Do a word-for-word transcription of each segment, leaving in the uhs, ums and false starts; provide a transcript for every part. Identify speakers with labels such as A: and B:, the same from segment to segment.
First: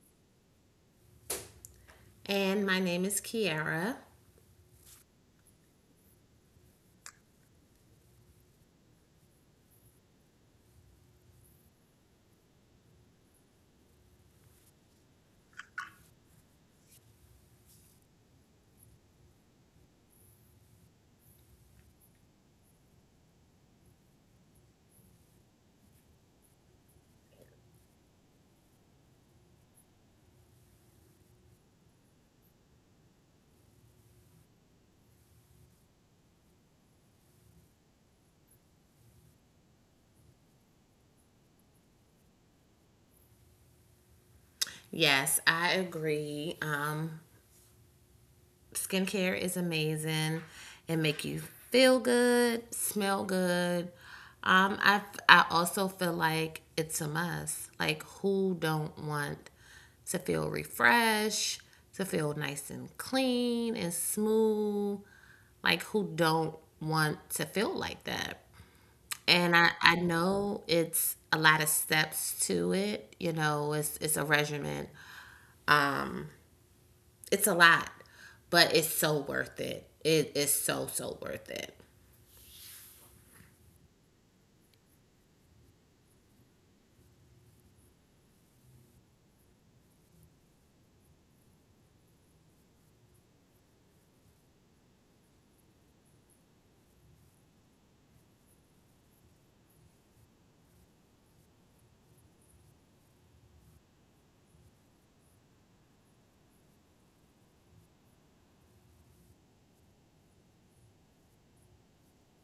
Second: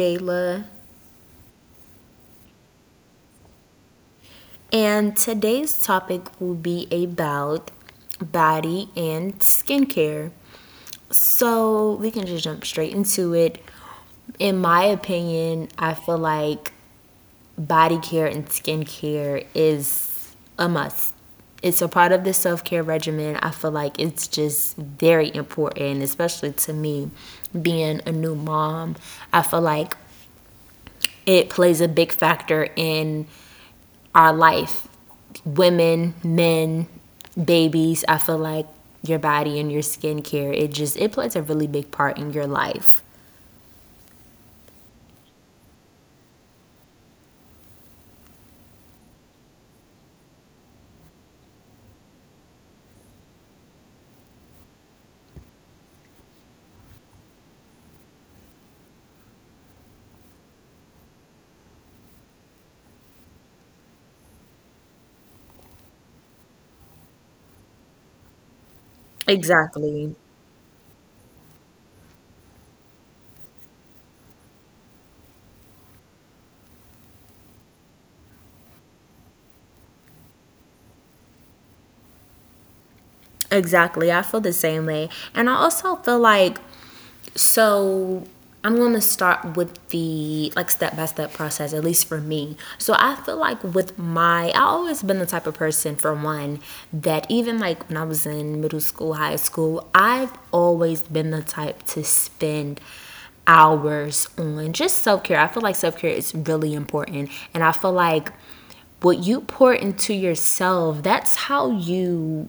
A: Jayla,
B: And my name is Kiara.
A: and today's topic will be about body and skincare. So, we can just jump straight into it. In my opinion, I feel like body care and skincare is a must. It's a part of the self care regimen. I feel like it's just very important, especially to me being a new mom. I feel like it plays a big factor in our life, women, men, babies. I feel like your body and your skincare, it just it plays a really big part in your life.
B: Yes, I agree. Um, skincare is amazing. It make you feel good, smell good. Um, I I also feel like it's a must. Like who don't want to feel refreshed, to feel nice and clean and smooth? Like who don't want to feel like that? And I, I
A: Exactly.
B: know it's a lot of steps to it, you know, it's it's a regimen. Um, it's a lot, but it's so worth it. It is so so worth it.
A: Exactly. I feel the same way. And I also feel like. So I'm going to start with the like step by step process, at least for me. So I feel like with my, I have always been the type of person, for one, that even like when I was in middle school, high school, I've always been the type to spend hours on just self care. I feel like self care is really important. And I feel like what you pour into yourself, that's how you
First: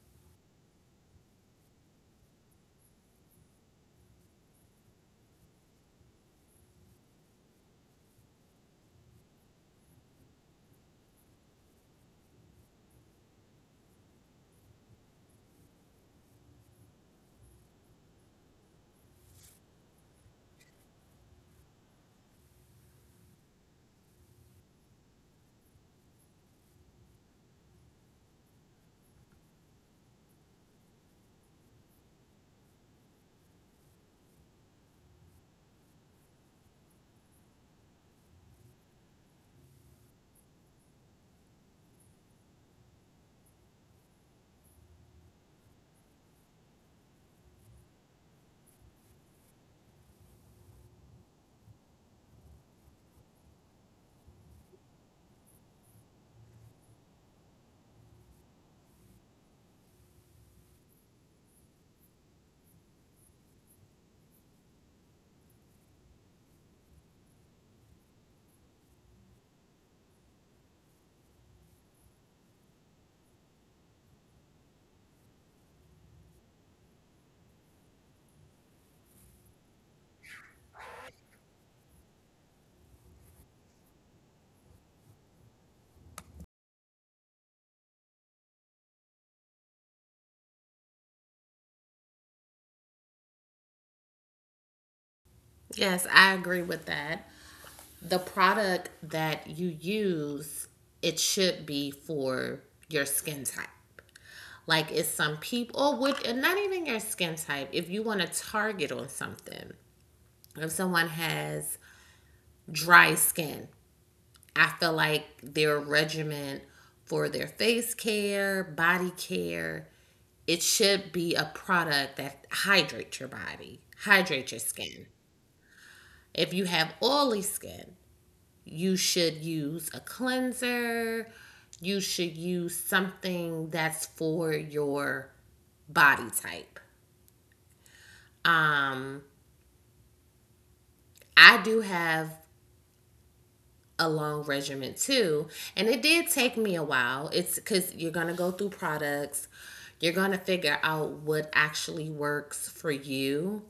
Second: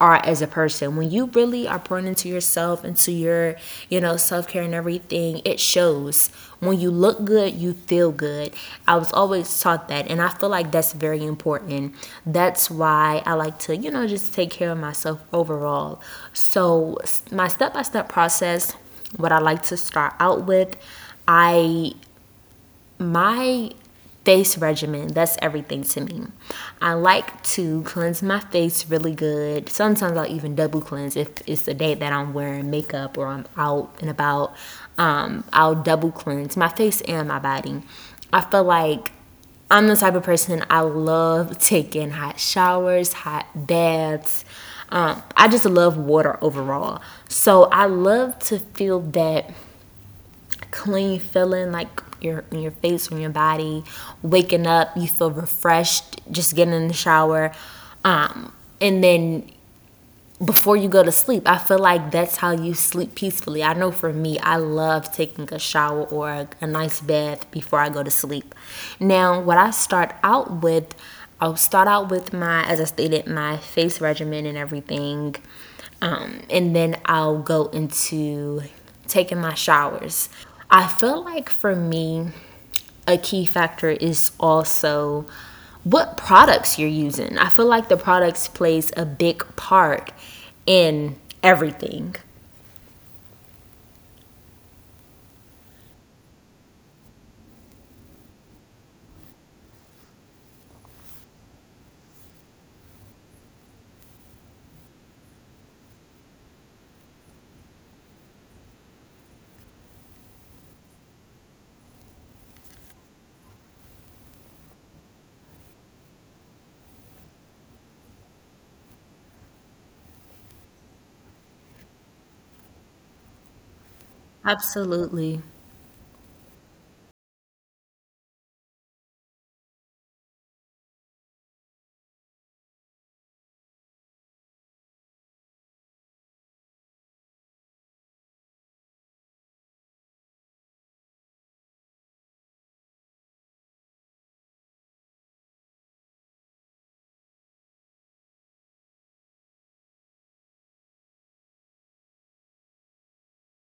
A: are as a person. When you really are pouring into yourself, into your, you know, self care and everything, it shows. When you look good, you feel good. I was always taught that, and I feel like that's very important. That's why I like to, you know, just take care of myself overall. So, my step by step process, what I like to start out with, I my face regimen, that's everything to me. I like to cleanse my face really good. Sometimes I'll even double cleanse if it's a day that I'm wearing makeup or I'm out and about. um, I'll double cleanse my face and my body. I feel like I'm the type of person. I love taking hot showers, hot baths. um, I just love water overall. So I love to feel that clean feeling, like your in your face on your body. Waking up, you feel refreshed, just getting in the shower. Um, and then before you go to sleep, I feel like that's how you sleep peacefully. I know for me, I love taking a shower or a, a nice bath before I go to sleep. Now what I start out with, I'll start out with my, as I stated, my face regimen and everything. Um, and then I'll go into taking my showers. I feel like for me, a key factor is also what products you're using. I feel like the products plays a big part in everything.
B: Yes, I agree with that. The product that you use, it should be for your skin type. Like it's some people or would and not even your skin type. If you want to target on something, if someone has dry skin, I feel like their regimen for their face care, body care, it should be a product that hydrates your body, hydrates your skin.
A: Absolutely.
B: If you have oily skin, you should use a cleanser. You should use something that's for your body type. Um, I do have a long regimen too. And it did take me a while. It's because you're going to go through products, you're going to figure out what actually works for you.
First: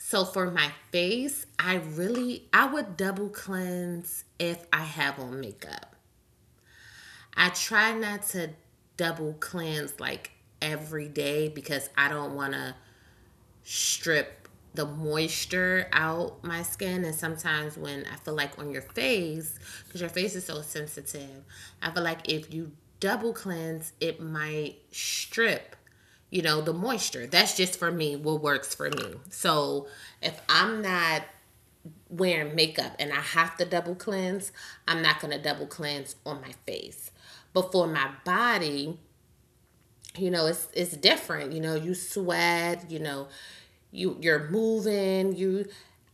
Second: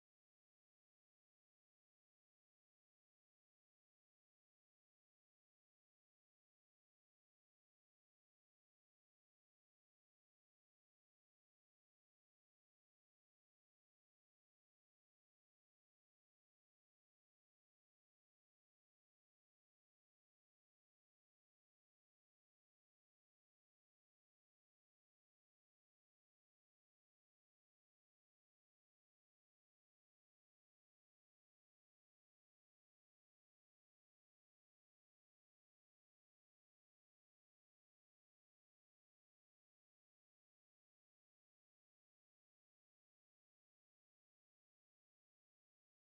B: So for my face, I really I would double cleanse if I have on makeup. I try not to double cleanse like every day because I don't want to strip the moisture out my skin, and sometimes when I feel like on your face, because your face is so sensitive, I feel like if you double cleanse it might strip, you know, the moisture. That's just for me, what works for me. So if I'm not wearing makeup and I have to double cleanse, I'm not going to double cleanse on my face. But for my body, you know, it's it's different. You know, you sweat, you know, you you're moving you.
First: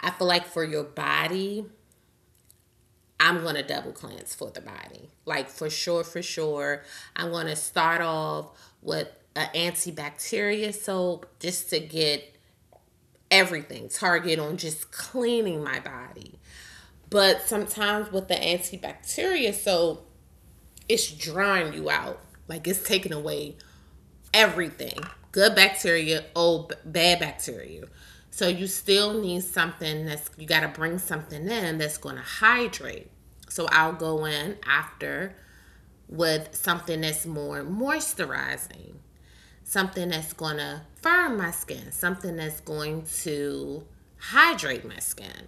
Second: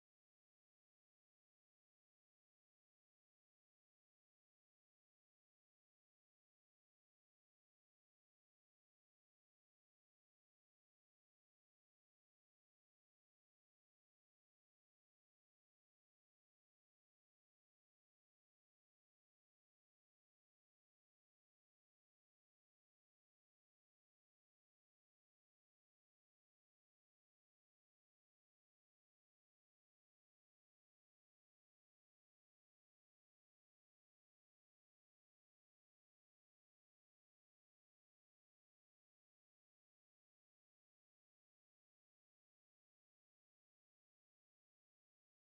B: I feel like for your body, I'm gonna double cleanse for the body, like for sure for sure. I'm gonna start off with an antibacterial soap, just to get everything, target on just cleaning my body. But sometimes with the antibacterial soap, it's drying you out, like it's taking away everything. Good bacteria, old bad bacteria. So you still need something that's, you got to bring something in that's going to hydrate. So I'll go in after with something that's more moisturizing, something that's going to firm my skin, something that's going to hydrate my skin.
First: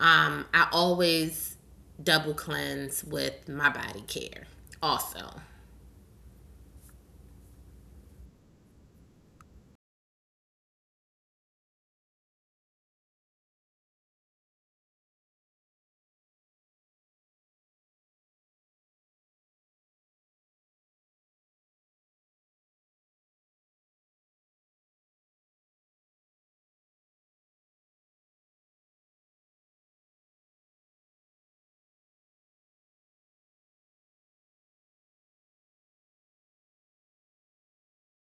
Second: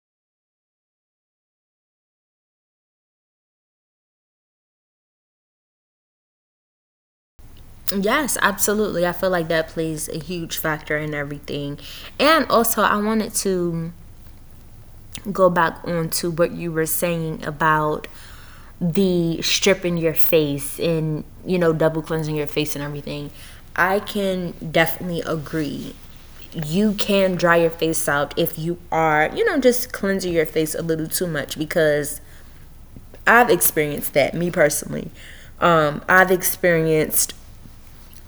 B: Um, I always double cleanse with my body care also.
A: Yes, absolutely. I feel like that plays a huge factor in everything. And also, I wanted to go back on to what you were saying about the stripping your face and you know double cleansing your face and everything. I can definitely agree. You can dry your face out if you are, you know just cleansing your face a little too much, because I've experienced that me personally. Um, i've experienced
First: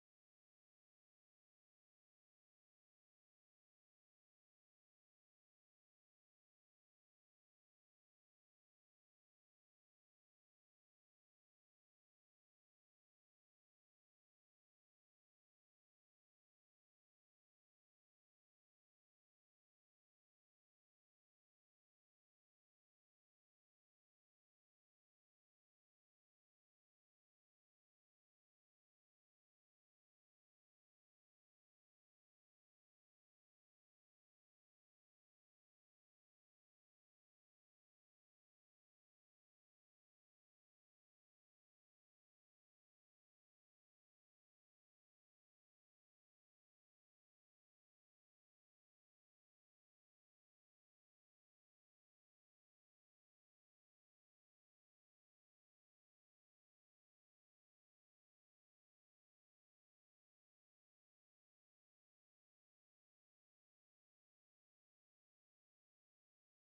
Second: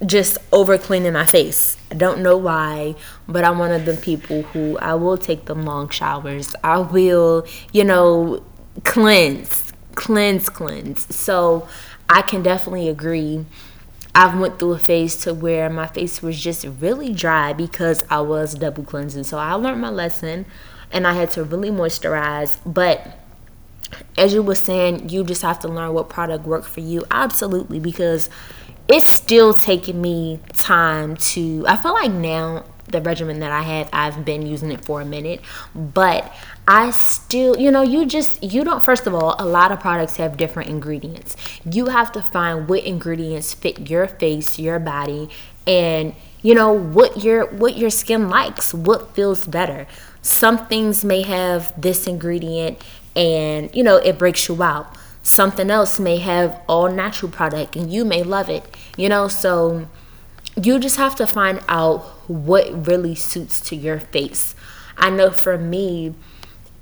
A: just over cleaning my face. I don't know why, but I'm one of the people who I will take them long showers. I will, you know, cleanse, cleanse, cleanse. So I can definitely agree. I've went through a phase to where my face was just really dry because I was double cleansing. So I learned my lesson and I had to really moisturize, but as you were saying, you just have to learn what product worked for you. Absolutely, because it's still taking me time to. I feel like now the regimen that I have, I've been using it for a minute, but I still, you know, you just, you don't, first of all, a lot of products have different ingredients. You have to find what ingredients fit your face, your body, and you know what your what your skin likes, what feels better. Some things may have this ingredient, and you know it breaks you out. Something else may have all natural product, and you may love it you know So you just have to find out what really suits to your face. I know for me,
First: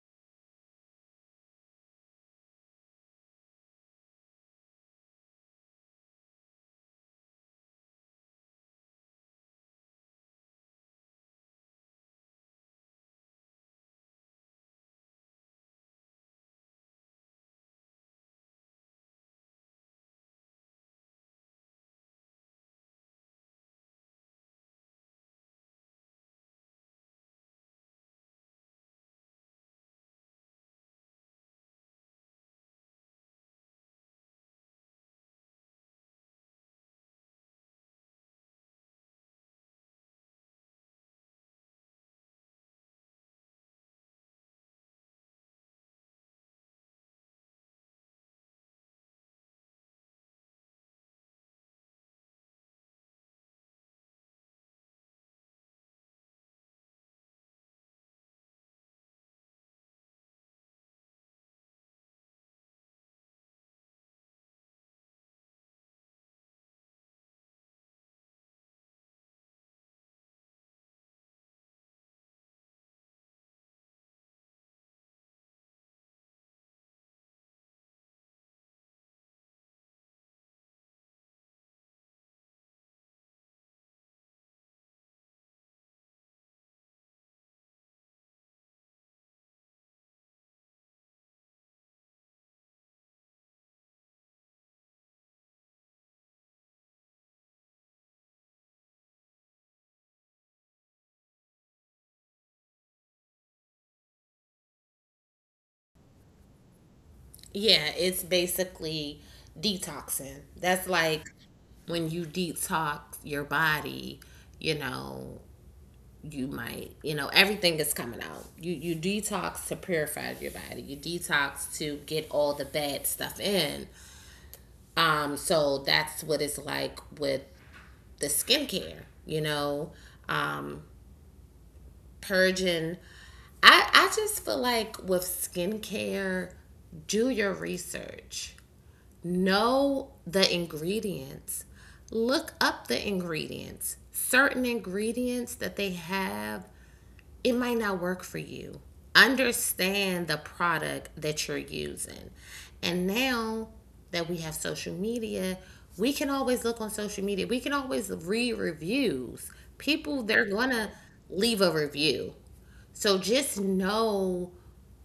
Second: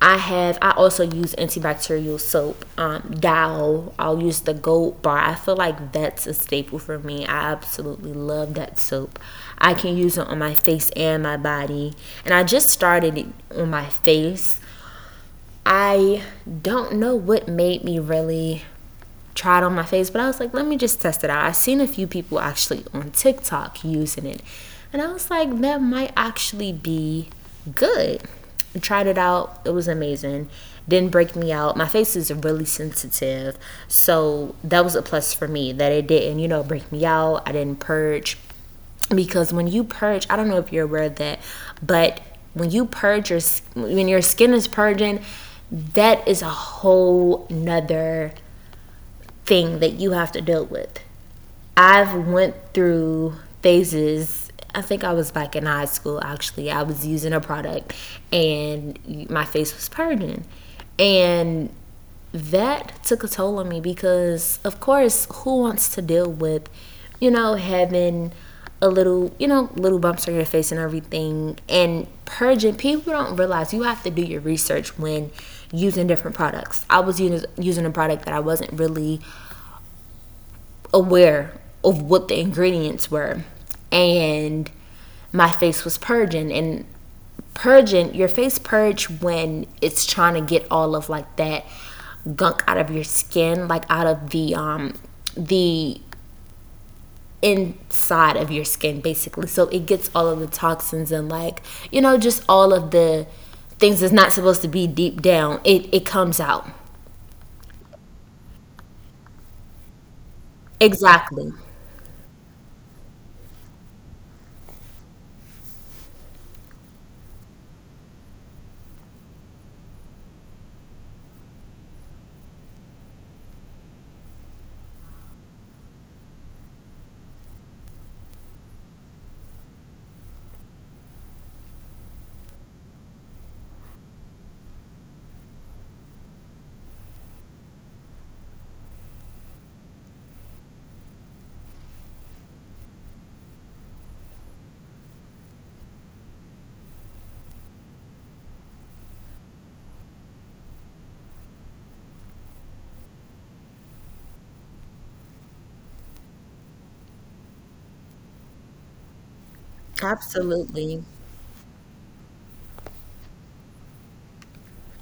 A: i have i also use antibacterial soap. Um dow, I'll use the gold bar. I feel like that's a staple for me. I absolutely love that soap. I can use it on my face and my body, and I just started it on my face. I don't know what made me really try it on my face, but I was like, let me just test it out. I've seen a few people actually on TikTok using it. And I was like, that might actually be good. I tried it out, it was amazing. Didn't break me out. My face is really sensitive. So that was a plus for me that it didn't, you know, break me out. I didn't purge because when you purge, I don't know if you're aware of that, but when you purge your when your skin is purging, that is a whole nother thing that you have to deal with. I've went through phases. I think I was back in high school actually. I was using a product and my face was purging. And that took a toll on me because, of course, who wants to deal with, you know, having a little, you know, little bumps on your face and everything and purging. People don't realize you have to do your research when using different products. I was using, using a product that I wasn't really aware of what the ingredients were. And my face was purging. And purging, your face purge when it's trying to get all of like that gunk out of your skin, like out of the um the inside of your skin basically. So it gets all of the toxins and like, you know, just all of the things that's not supposed to be deep down. It it comes out.
B: Yeah, it's basically detoxing. That's like
A: Exactly.
B: when you detox your body, you know, you might, you know, everything is coming out. You you detox to purify your body. You detox to get all the bad stuff in. Um so that's what it's like with the skincare, you know, um purging. I I just feel like with skincare, do your research. Know the ingredients, look up the ingredients. Certain ingredients that they have, it might not work for you. Understand the product that you're using. And now that we have social media, we can always look on social media. We can always read reviews. People, they're going to
A: Absolutely.
B: leave a review. So just know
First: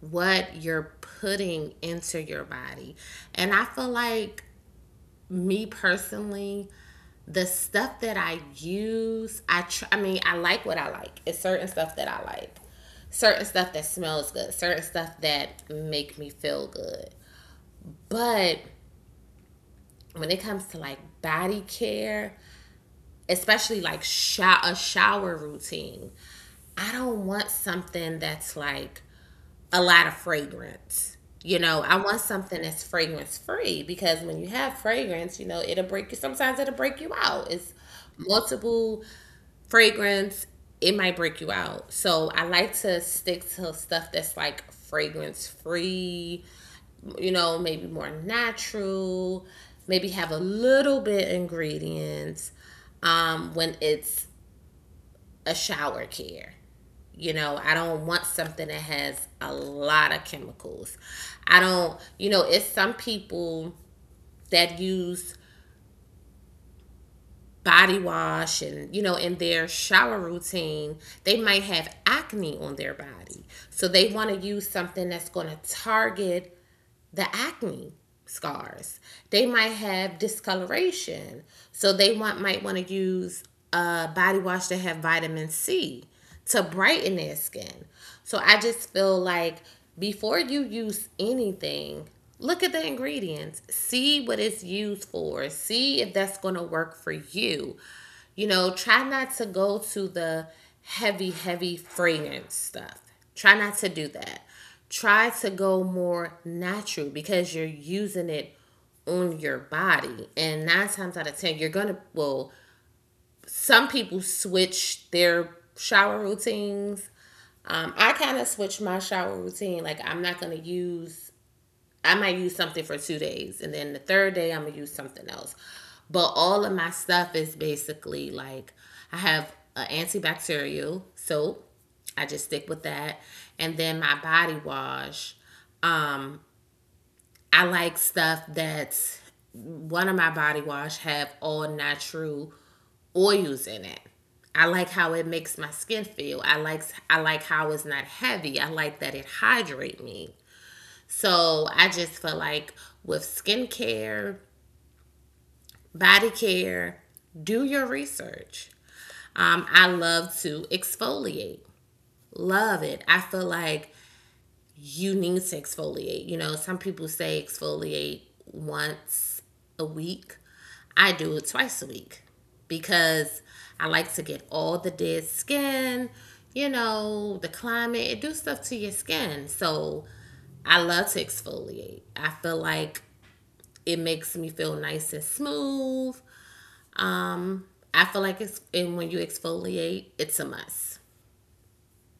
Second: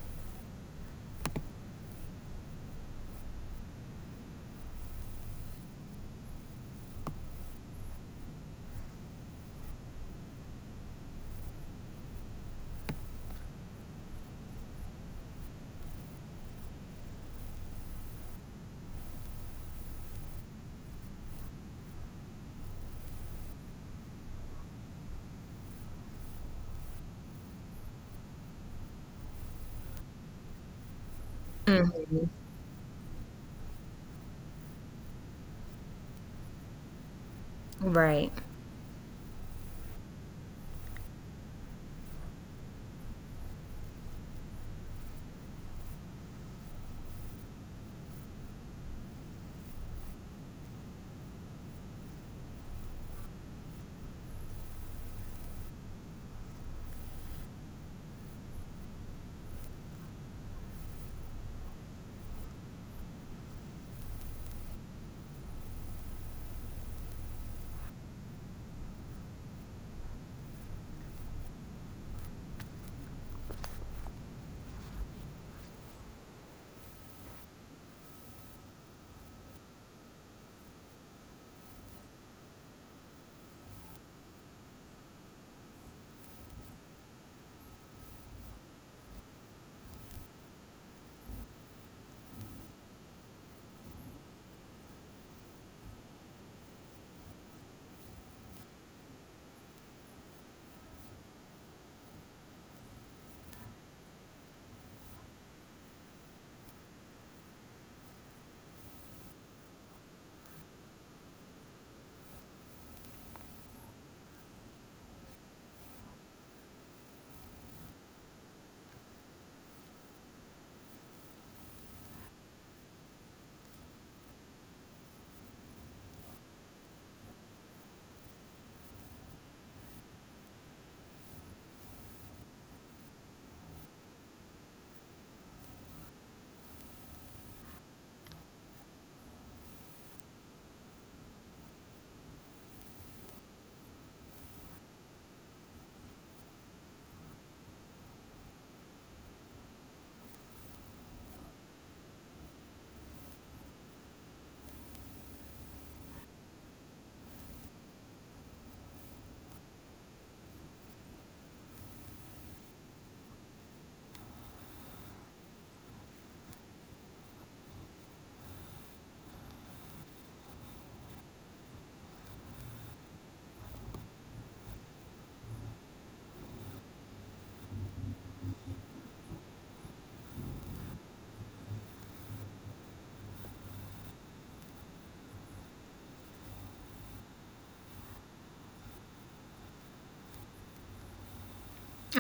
B: what you're putting into your body. And I feel like me personally, the stuff that I use, I tr- I mean, I like what I like. It's certain stuff that I like. Certain stuff that smells good, certain stuff that make me feel good. But when it comes to like body care, especially like sho- a shower routine, I don't want something that's like a lot of fragrance. You know, I
A: Hmm.
B: want something that's fragrance free, because when you have fragrance, you know, it'll break you. Sometimes it'll break you out. It's
A: Right.
B: multiple fragrance, it might break you out. So I like to stick to stuff that's like fragrance free, you know, maybe more natural, maybe have a little bit ingredients um, when it's a shower care. You know, I don't want something that has a lot of chemicals. I don't, you know, it's some people that use body wash, and you know, in their shower routine they might have acne on their body, so they want to use something that's going to target the acne scars. They might have discoloration. So they want might want to use a body wash that have vitamin C to brighten their skin. So I just feel like before you use anything, look at the ingredients, see what it's used for, see if that's going to work for you. You know, try not to go to the heavy, heavy fragrance stuff. Try not to do that. Try to go more natural because you're using it on your body. And nine times out of ten, you're going to, well, some people switch their shower routines. Um, I kind of switch my shower routine. Like, I'm not going to use, I might use something for two days, and then the third day I'm gonna use something else. But all of my stuff is basically like, I have an antibacterial soap. I just stick with that, and then my body wash. Um, I like stuff that's, one of my body wash have all natural oils in it. I like how it makes my skin feel. I like I like how it's not heavy. I like that it hydrate me. So I just feel like with skincare, body care, do your research. Um, I love to exfoliate. Love it. I feel like you need to exfoliate. You know, some people say exfoliate once a week. I do it twice a week because I like to get all the dead skin, you know, the climate, it do stuff to your skin. So I love to exfoliate. I feel like it makes me feel nice and smooth. Um, I feel like it's, and when you exfoliate, it's a must.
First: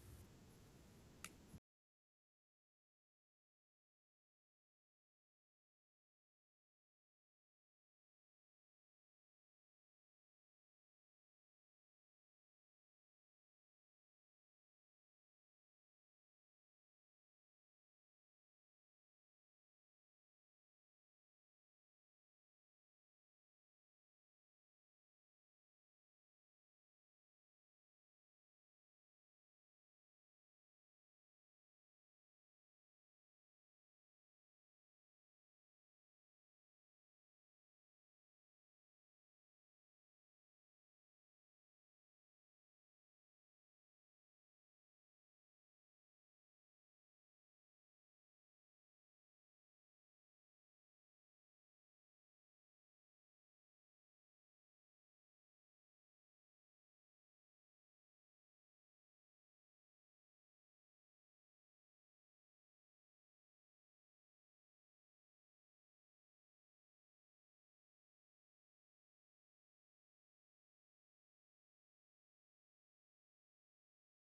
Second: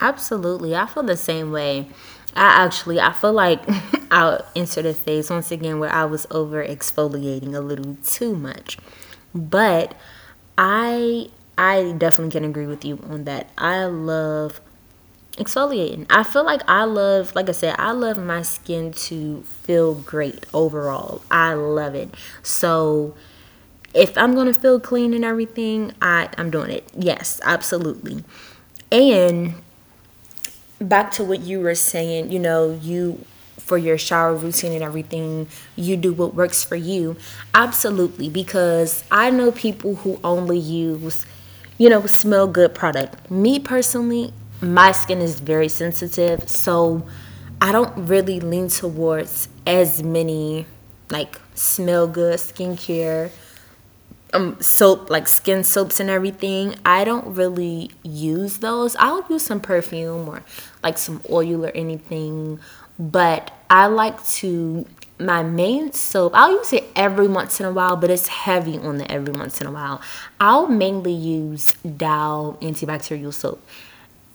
A: Absolutely. I feel the same way. I actually I feel like I'll insert a phase once again where I was over exfoliating a little too much. But I I definitely can agree with you on that. I love exfoliating. I feel like I love like I said, I love my skin to feel great overall. I love it. So if I'm gonna feel clean and everything, I, I'm doing it. Yes, absolutely. And back to what you were saying, you know, you for your shower routine and everything, you do what works for you. Absolutely, because I know people who only use, you know, smell good product. Me personally, my skin is very sensitive, so I don't really lean towards as many like smell good skincare soap, like skin soaps and everything. I don't really use those. I'll use some perfume or like some oil or anything. But I like to, my main soap, I'll use it every once in a while, but it's heavy on the every once in a while. I'll mainly use Dow antibacterial soap.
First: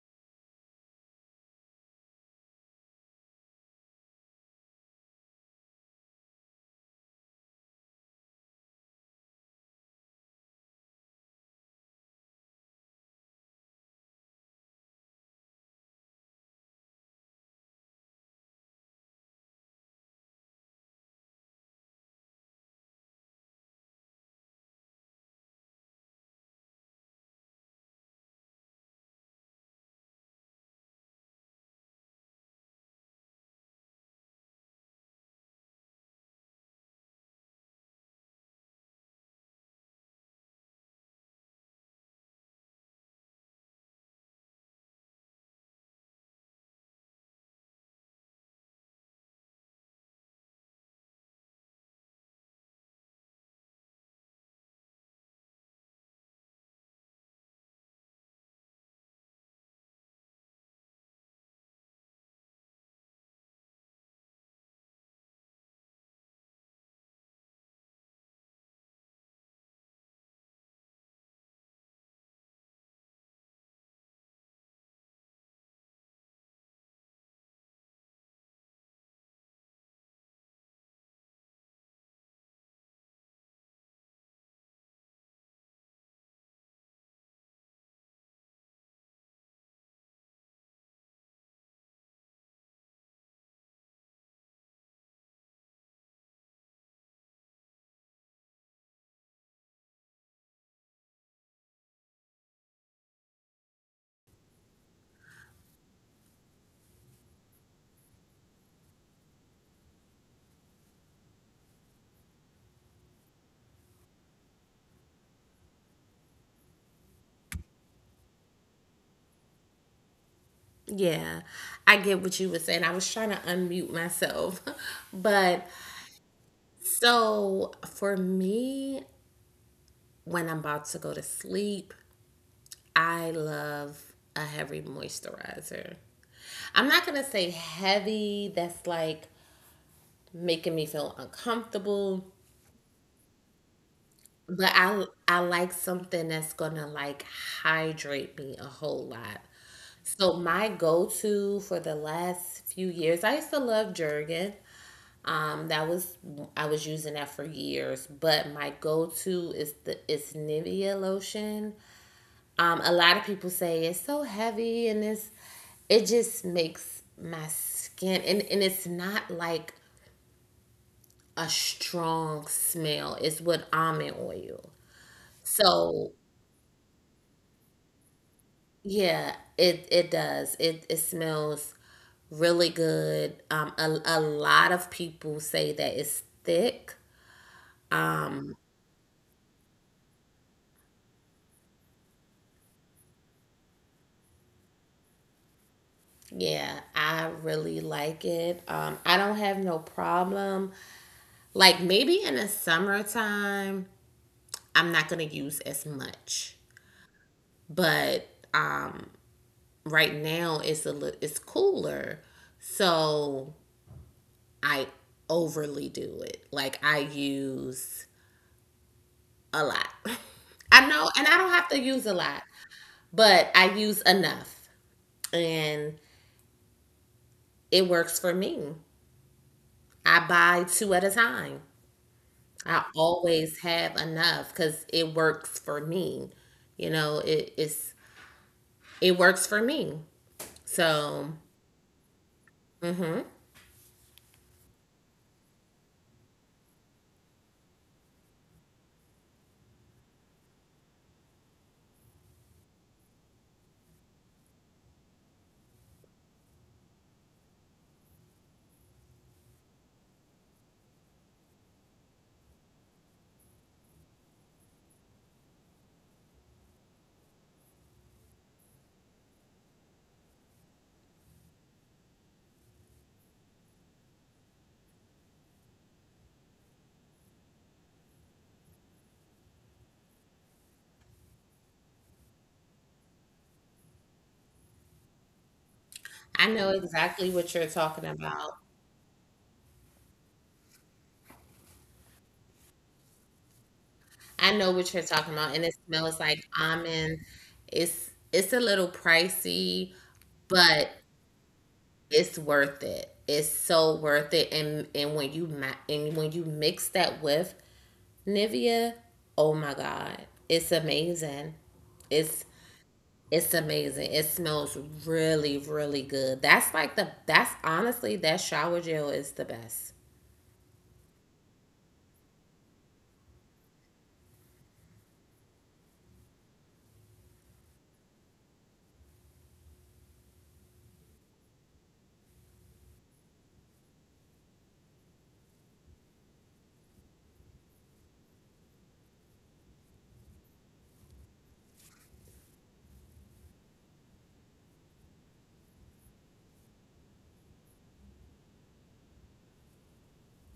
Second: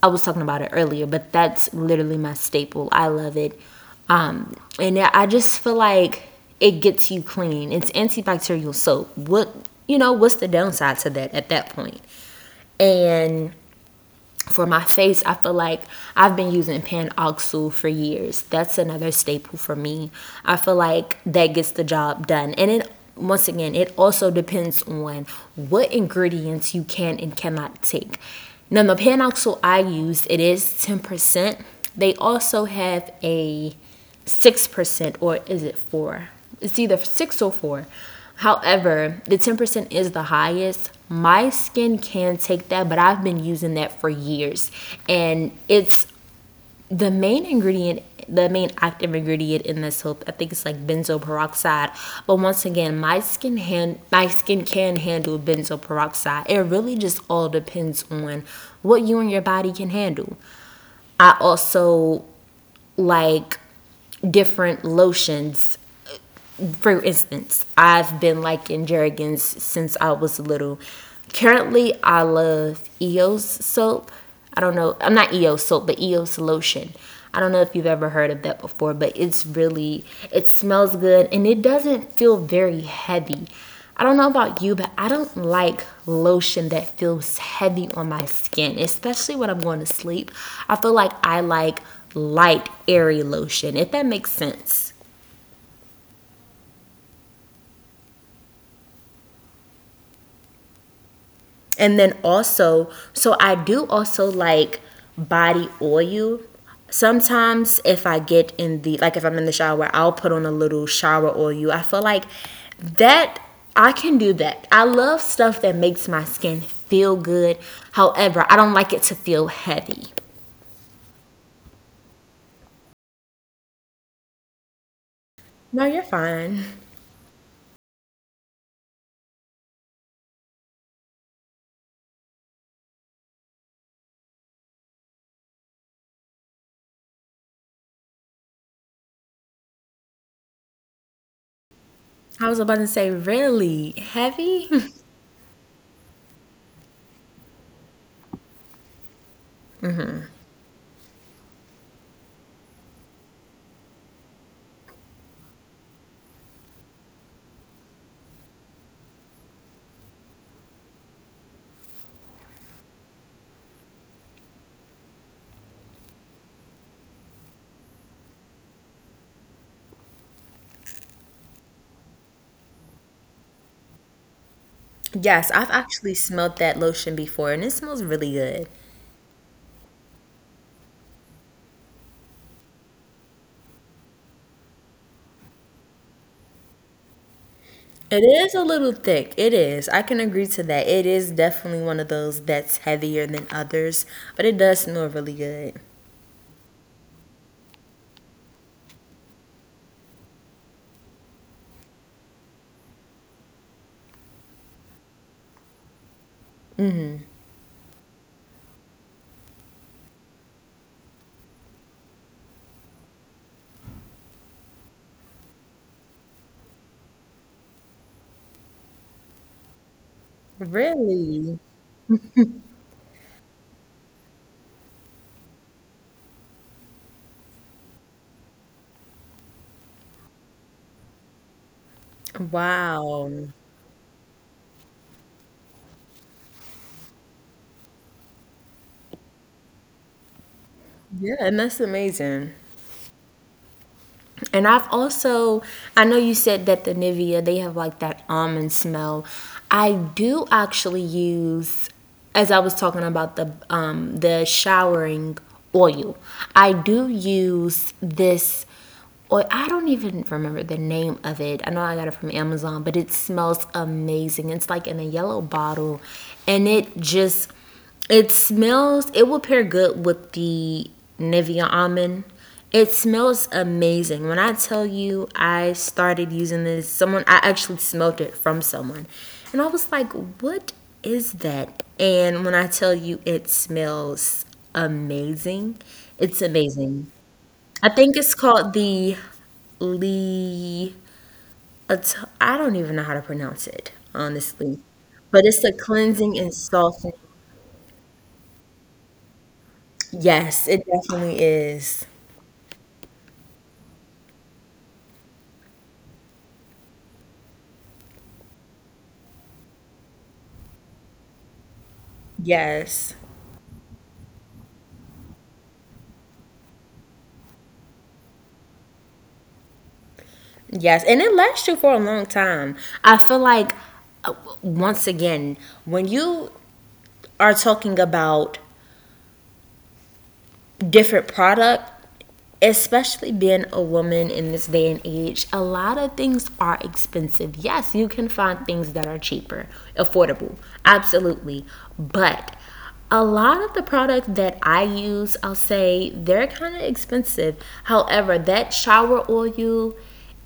A: I was talking about it earlier, but that's literally my staple. I love it. Um, and I just feel like it gets you clean. It's antibacterial soap. What you know, what's the downside to that at that point? And for my face, I feel like I've been using Panoxyl for years. That's another staple for me. I feel like that gets the job done. And it, once again, it also depends on what ingredients you can and cannot take. Now the Panoxyl I use, it is ten percent. They also have a six percent, or is it four? It's either six or four. However, the ten percent is the highest. My skin can take that, but I've been using that for years, and it's the main ingredient. The main active ingredient in this soap, I think it's like benzoyl peroxide. But once again, my skin hand, my skin can handle benzoyl peroxide. It really just all depends on what you and your body can handle. I also like different lotions, for instance, I've been liking Jergens since I was little. Currently, I love E O S soap. I don't know, I'm not E O S soap, but E O S lotion. I don't know if you've ever heard of that before, but it's really, it smells good and it doesn't feel very heavy. I don't know about you, but I don't like lotion that feels heavy on my skin, especially when I'm going to sleep. I feel like I like light, airy lotion, if that makes sense. And then also, so I do also like body oil. Sometimes if I get in the like if I'm in the shower, I'll put on a little shower oil. I feel like that I can do that. I love stuff that makes my skin feel good. However, I don't like it to feel heavy.
B: Yeah, I get what you were saying. I was trying to unmute myself, but
A: No, you're fine.
B: so for me, when I'm about to go to sleep, I love a heavy moisturizer. I'm not gonna say heavy. That's like making me feel uncomfortable.
A: I was about to say, really heavy?
B: But I I like something that's gonna like hydrate me a whole lot. So my go-to for the last few years, I used to love Jergen. Um, that was, I was using that for years, but my go-to is the is Nivea lotion. Um, a lot of people say it's so heavy, and it's it just makes my skin, and, and it's not like a strong smell. It's with almond oil.
A: Yes, I've actually
B: So
A: smelled that lotion before and it smells really good.
B: yeah, it it does. It it smells really good. Um, a, a lot of people say that it's thick.
A: It is a little thick. It is. I can agree to that. It is definitely one of those that's heavier than others, but it does smell really good.
B: Yeah, I really like it. Um, I don't have no problem. Like maybe in the summertime, I'm not gonna use as much, but um, right now it's a li- it's cooler, so I overly do it. Like I use a lot. I know, and I don't
A: Really?
B: have to use a lot, but I use enough, and it works for me. I buy two at a time. I
A: Wow.
B: always have enough because it works for me. You know, it, it's it works for me.
A: Yeah,
B: So
A: and that's amazing. And I've also, I know you said that the Nivea, they have like that almond smell. I do actually use, as I was talking about the um, the showering oil, I do use this oil. I don't even remember the name of it. I know I got it from Amazon, but it smells amazing. It's like in a yellow bottle, and it just it smells. It will pair good with the Nivea almond it smells amazing. When I tell you I started using this, someone I actually smelled it from someone. And I was like, "What is that?" And when I tell you it smells amazing, it's
B: I know
A: amazing.
B: exactly what you're
A: I
B: talking
A: think it's
B: about.
A: called the Lee I don't even know how to pronounce it,
B: I know
A: honestly.
B: what you're talking
A: But
B: about,
A: it's
B: and
A: a
B: it smells
A: cleansing
B: like
A: and softening.
B: almond. It's it's a little pricey,
A: Yes, it
B: but
A: definitely is.
B: it's worth it. It's so worth it. And and when you ma- and when you mix that with Nivea, oh my god, it's amazing. It's
A: Yes.
B: it's amazing. It smells really really good. That's like the, that's honestly that shower gel is the best.
A: Yes, and it lasts you for a long time. I feel like uh, once again, when you are talking about different product, especially being a woman in this day and age, a lot of things are expensive. Yes, you can find things that are cheaper, affordable. Absolutely. But a lot of the product that I use, I'll say they're kind of expensive. However, that shower oil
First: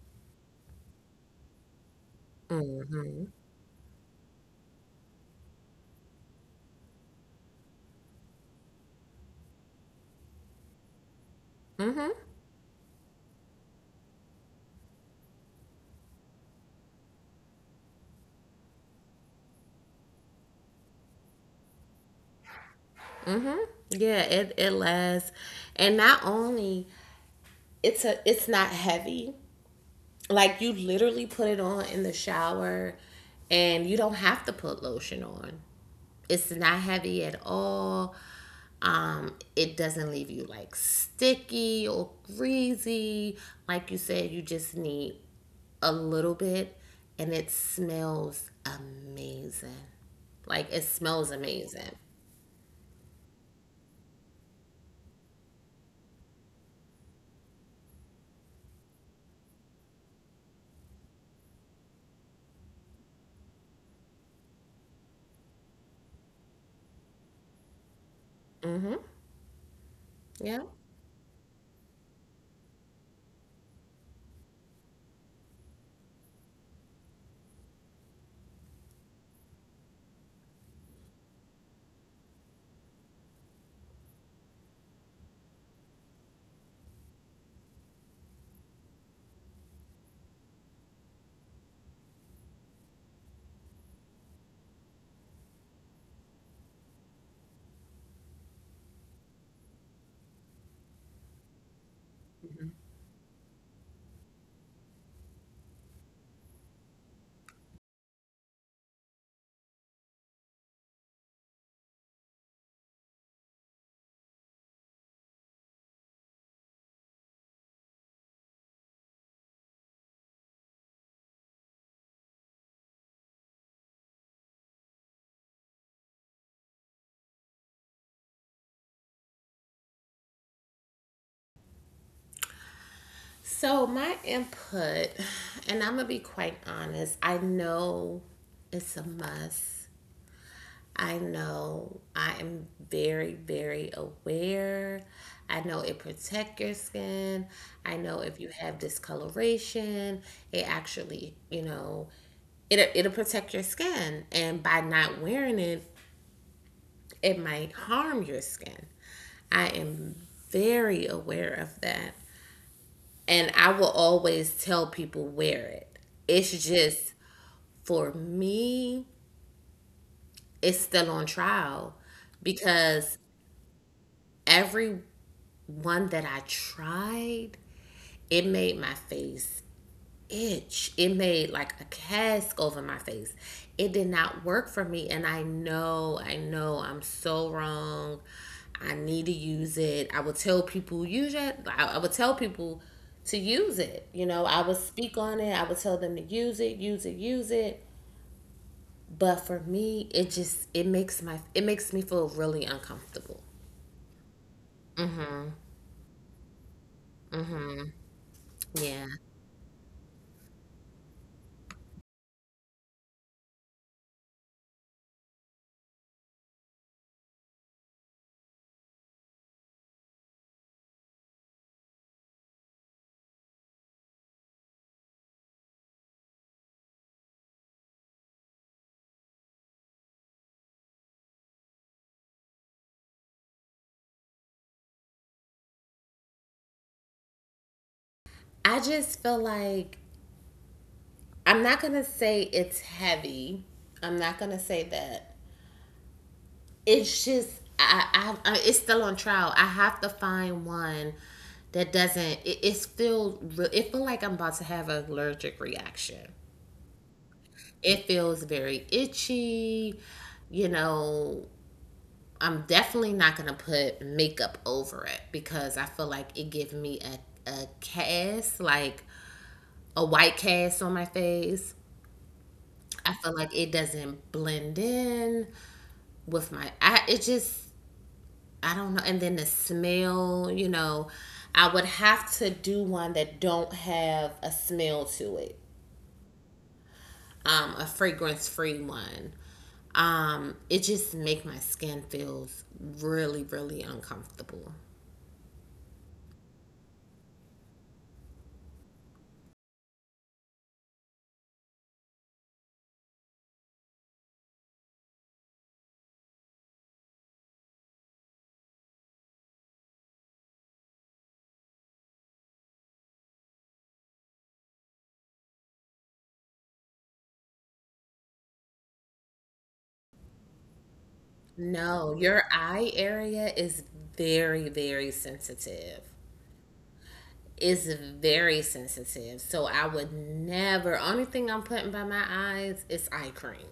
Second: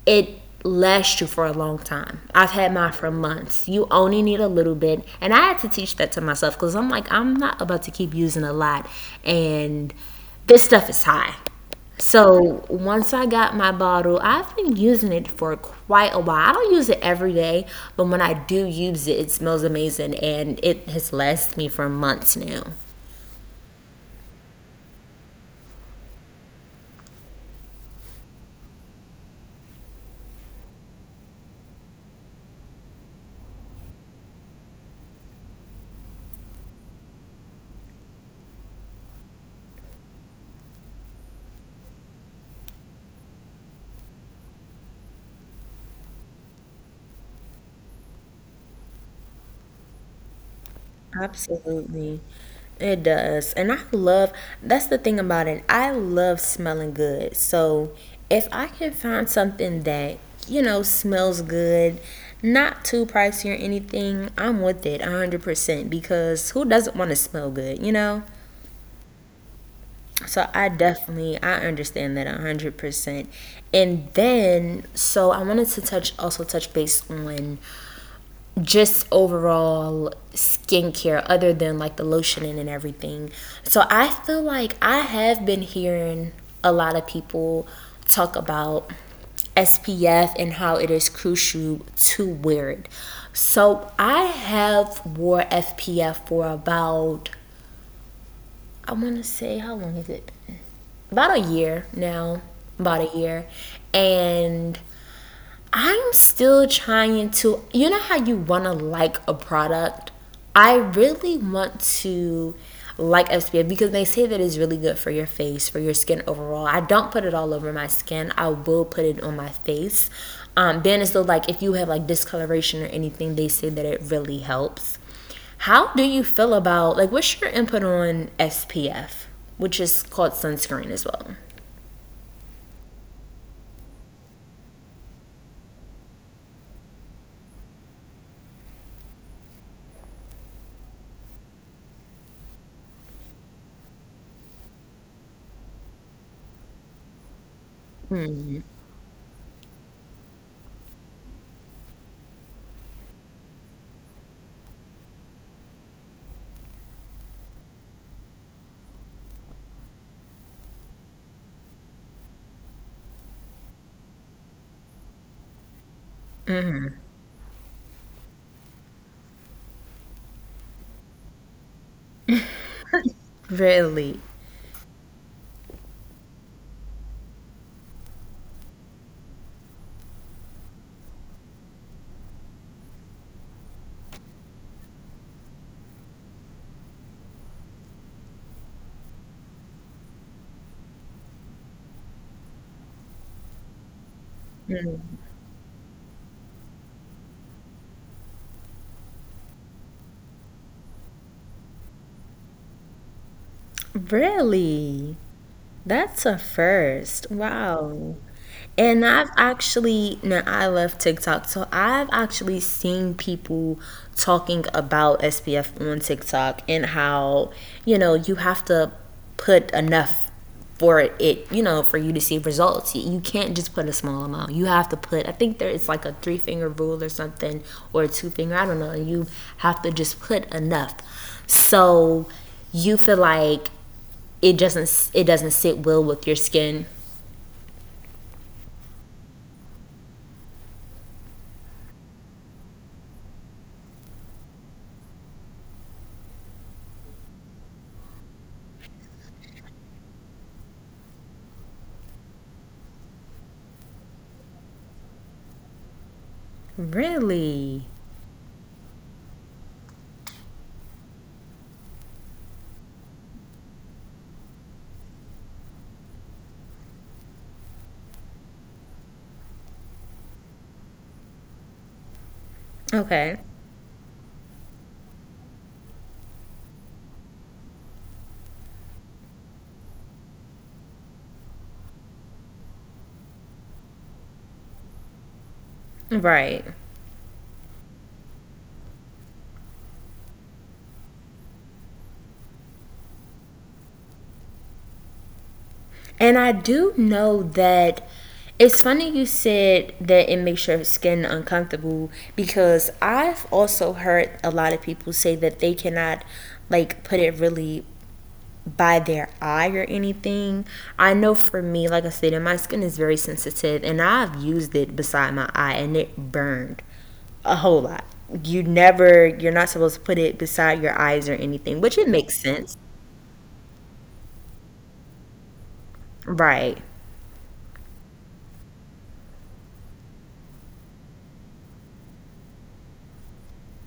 A: it lasts you for a long time. I've had mine for
B: Mhm.
A: months. You only need a little bit. And I had to teach that to myself because I'm like, I'm not about to keep using a lot. And this stuff is high.
B: Mhm.
A: So once I got my bottle, I've been using it for quite a while. I don't use it every day, but when I do use it, it smells amazing and it has lasted me for months now.
B: Mhm. Yeah, it it lasts. And not only it's a it's not heavy. Like you literally put it on in the shower and you don't have to put lotion on. It's not heavy at all. Um, it doesn't leave you like sticky or greasy. Like you said, you just need a little bit, and it smells amazing. Like it smells amazing.
A: Absolutely. It does. And I love that's the thing about it. I love smelling good. So if I can find something that, you know, smells good, not too pricey or anything, I'm with it one hundred percent because who doesn't want to smell good, you know?
B: Mm-hmm. Yeah.
A: So I definitely I understand that one hundred percent. And then so I wanted to touch also touch base on just overall skincare other than like the lotioning and everything. So I feel like I have been hearing a lot of people talk about S P F and how it is crucial to wear it. So I have wore S P F for about I want to say how long is it? About a year now, about a year. And I'm still trying to, you know, how you want to like a product? I really want to like S P F because they say that it's really good for your face, for your skin overall. I don't put it all over my skin, I will put it on my face. Um, then it's so like if you have like discoloration or anything, they say that it really helps. How do you feel about like what's your input on S P F, which is called sunscreen as well?
B: So my input, and I'm gonna be quite honest. I know it's a must. I know I am very, very aware. I know it protects your skin. I know if you have discoloration, it actually, you know, it it'll protect your skin. And by not wearing it, it might harm your skin. I am very aware of that. And I will always tell people wear it. It's just for me, it's still on trial because
A: Really?
B: every one that I tried, it made my face itch. It made like a cask over my face. It did not work for me. And I know, I know I'm so wrong. I need to use it. I would tell people, use it. I, I would tell people to use it. You know, I would speak on it. I would tell them to use it, use it, use it. But for me, it just, it makes my, it makes me feel really uncomfortable.
A: Really? That's a first.
B: Hmm.
A: Wow. And
B: Yeah.
A: I've actually, now I love TikTok, so I've actually seen people talking about S P F on TikTok and how, you know, you have to put enough for it, you know, for you to see results. You you can't just put a small amount. You have to put, I think there is like a three finger rule or something, or a two finger, I don't know. You have to just put enough. So you feel like it doesn't it doesn't sit well with your skin.
B: I just feel like I'm not gonna say it's heavy. I'm not gonna say that. It's just I, I, I it's still on trial. I have to find one that doesn't. It, it's feel it feel like I'm about to have an allergic reaction.
A: Really?
B: It feels very itchy. You know, I'm definitely not gonna put makeup over it because I feel like it gives me a a cast, like a white cast on my face. I
A: Okay.
B: feel like it doesn't blend in with my I it just I don't know, and then the smell, you know, I would have to do one that don't have a smell to it.
A: Right.
B: Um a fragrance free one. Um it just make my skin feels really really uncomfortable.
A: And I do know that it's funny you said that it makes your skin uncomfortable because I've also heard a lot of people say that they cannot like put it really by their eye or anything. I know for me, like I said, my skin is very sensitive and I've used it beside my eye and it burned. A whole lot. You never, you're not supposed to put it beside your eyes or anything, which it
B: No,
A: makes
B: your
A: sense.
B: eye area is very very sensitive.
A: Right.
B: It's very sensitive. So I would never, only thing I'm putting by my eyes is eye cream.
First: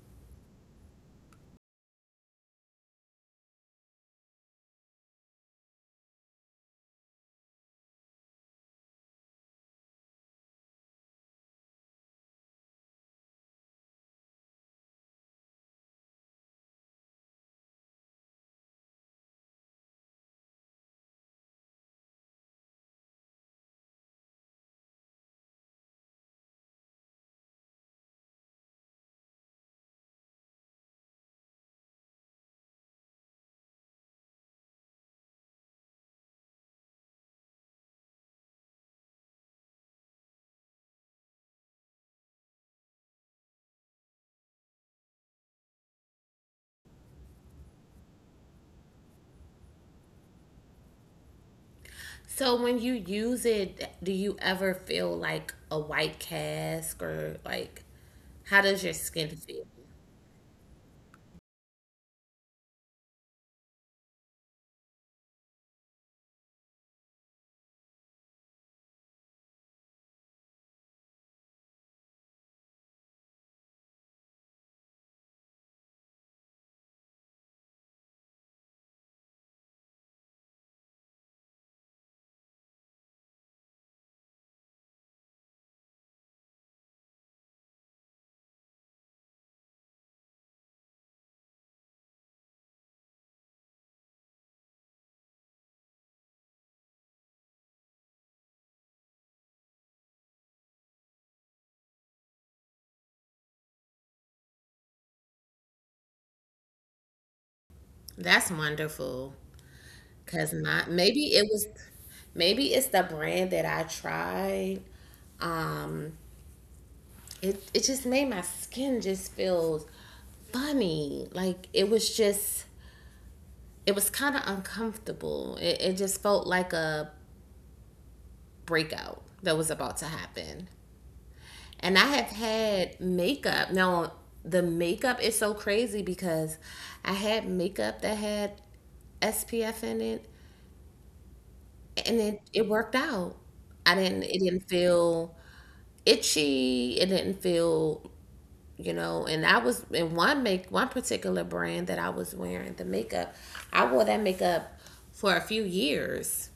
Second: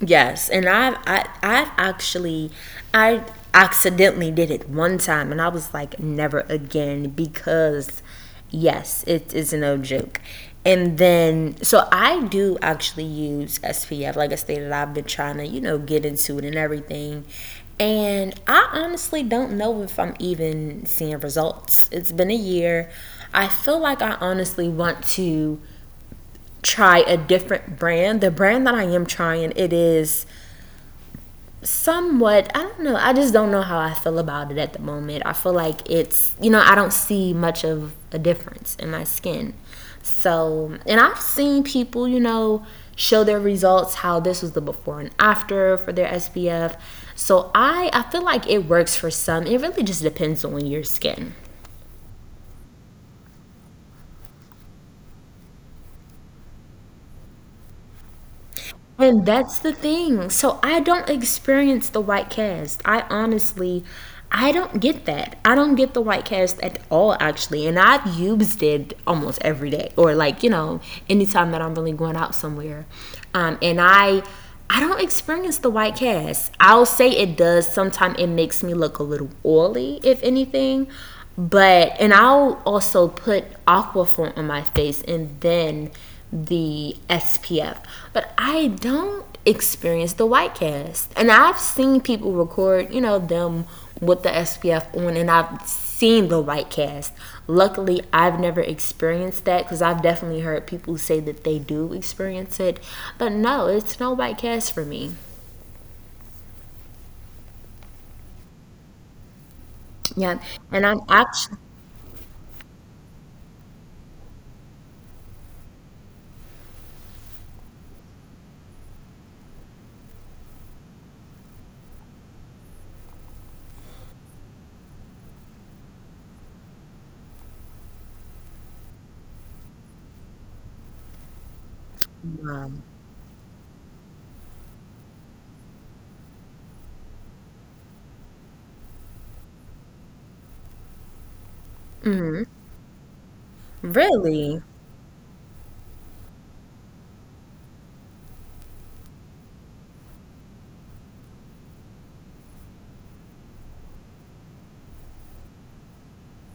A: Yes, and I've I, I've actually I accidentally did it one time, and I was like, never again because yes, it is no joke. And then, so I do actually use S P F, like I stated, I've been trying to you know get into it and everything. And I honestly don't know if I'm even seeing results. It's been a year. I feel like I honestly want to try a different brand. The brand that I am trying, it is somewhat I don't know I just don't know how I feel about it at the moment. I feel like it's you know I don't see much of a difference in my skin. So and I've seen people you know show their results how this was the before and after for their SPF. So i i feel like it works for some. It really just depends on your skin.
B: So when you use it, do you ever feel like a white cast, or like how does your
A: And
B: skin
A: that's
B: feel?
A: the thing. So I don't experience the white cast. I honestly, I don't get that. I don't get the white cast at all, actually. And I've used it almost every day, or like you know, anytime that I'm really going out somewhere. Um, and I, I don't experience the white cast. I'll say it does. Sometimes it makes me look a little oily, if anything. But and I'll also put Aquaform on my face and then the S P F. But I don't experience the white cast. And I've seen people record, you know, them with the S P F on and I've seen the white cast. Luckily, I've never experienced that cuz I've definitely heard people say that they do experience it. But no, it's no white cast for me.
B: That's wonderful.
A: Yeah.
B: Cause
A: And
B: not
A: I'm
B: maybe it
A: actually
B: was maybe it's the brand that I tried. Um it it just made my skin just feel funny. Like it was just it was kinda uncomfortable. It it just felt like a breakout that was about to happen. And I have
A: um,
B: had makeup. Now, the makeup is so crazy because I had makeup that had S P F in it, and it,
A: mhm.
B: it worked out. I didn't it
A: Really?
B: didn't feel itchy. It didn't feel, you know, and I was in one make one particular brand that I was wearing the makeup. I wore that makeup for a few years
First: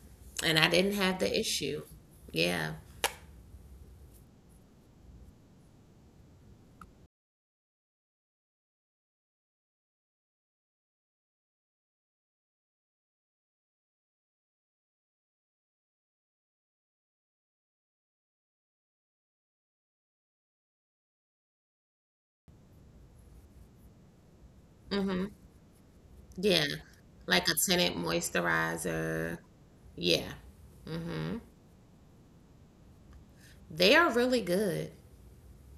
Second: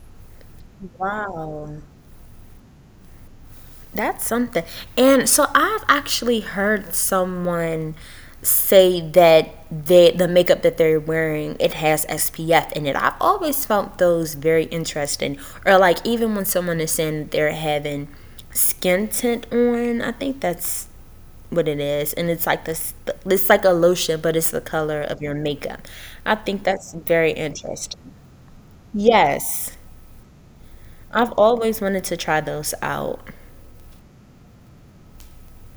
B: and I didn't have the
A: Wow.
B: issue. Yeah.
A: That's something. And so I've actually heard someone say that they, the makeup that they're wearing it has S P F in it. I've always found those very interesting. Or like even when someone is saying they're having skin tint on, I think that's what it is. And it's like this it's like a lotion, but it's the color of your makeup. I
B: Yeah.
A: think that's very
B: Like a tinted
A: interesting.
B: moisturizer.
A: Yes.
B: Yeah.
A: I've
B: Mhm.
A: always wanted to try those out.
B: They are really good.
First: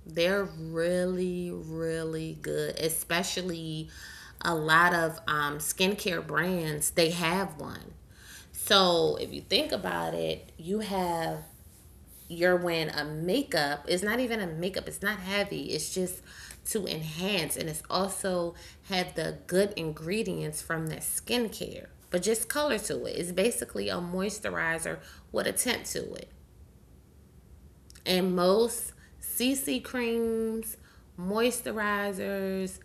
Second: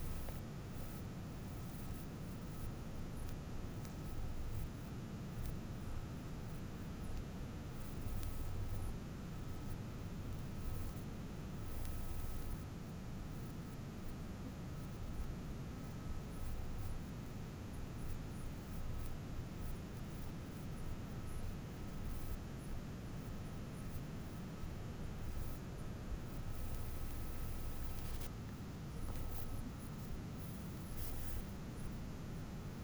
B: They're really really good, especially a lot of um skincare brands, they have one. So, if you think about it, you have you're wearing a makeup. It's not even a makeup. It's not heavy. It's just to enhance, and it's also have the good ingredients from that skincare, but just color to it. It's basically a moisturizer with a tint to it. And most C C creams, moisturizers,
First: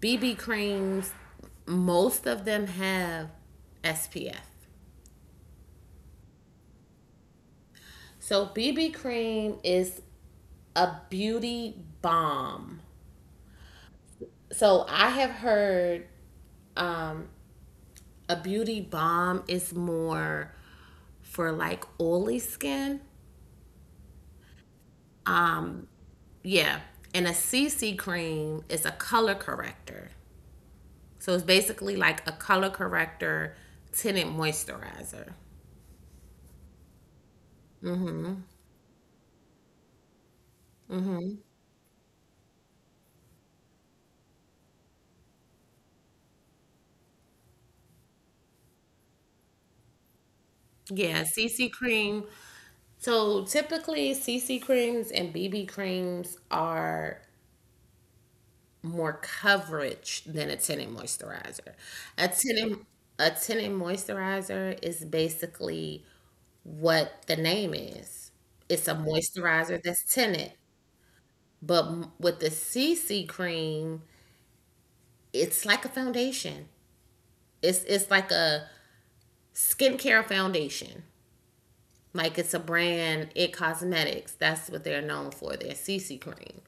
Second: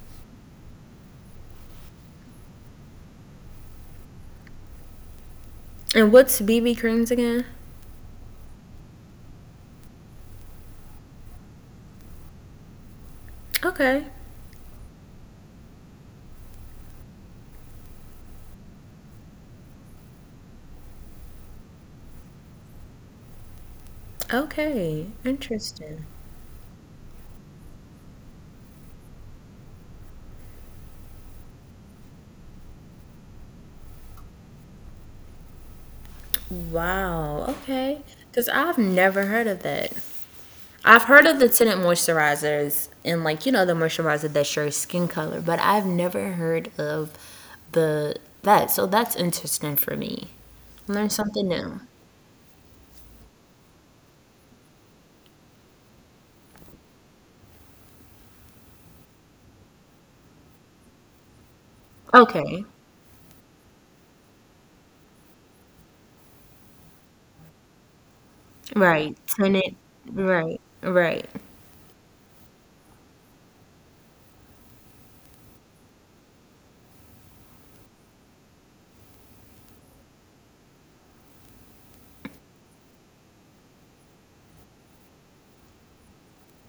B: B B creams, most of them have S P F.
A: And what's B B creams again?
B: So B B cream is a beauty balm.
A: Okay.
B: So I have heard a beauty balm is more for like oily skin.
A: Okay.
B: Um,
A: Interesting.
B: yeah. And a C C cream is a color corrector. So it's basically like a color corrector tinted moisturizer.
A: Wow. Okay. Because I've never heard of that. I've heard of the tinted moisturizers and like you know the moisturizer that's your skin color, but I've never heard of the that. So that's interesting for me. Learn
B: Yeah,
A: something
B: C C
A: new.
B: cream. So typically, C C creams and B B creams are more coverage than a tinted moisturizer. A
A: Okay.
B: tinted a tinted moisturizer is basically what the name is. It's a
A: Right. Tinted.
B: moisturizer that's tinted,
A: Right. Right.
B: but m- with the C C cream, it's like a foundation. It's it's like a skincare foundation. Like it's a brand, It Cosmetics. That's what they're known for, their C C cream.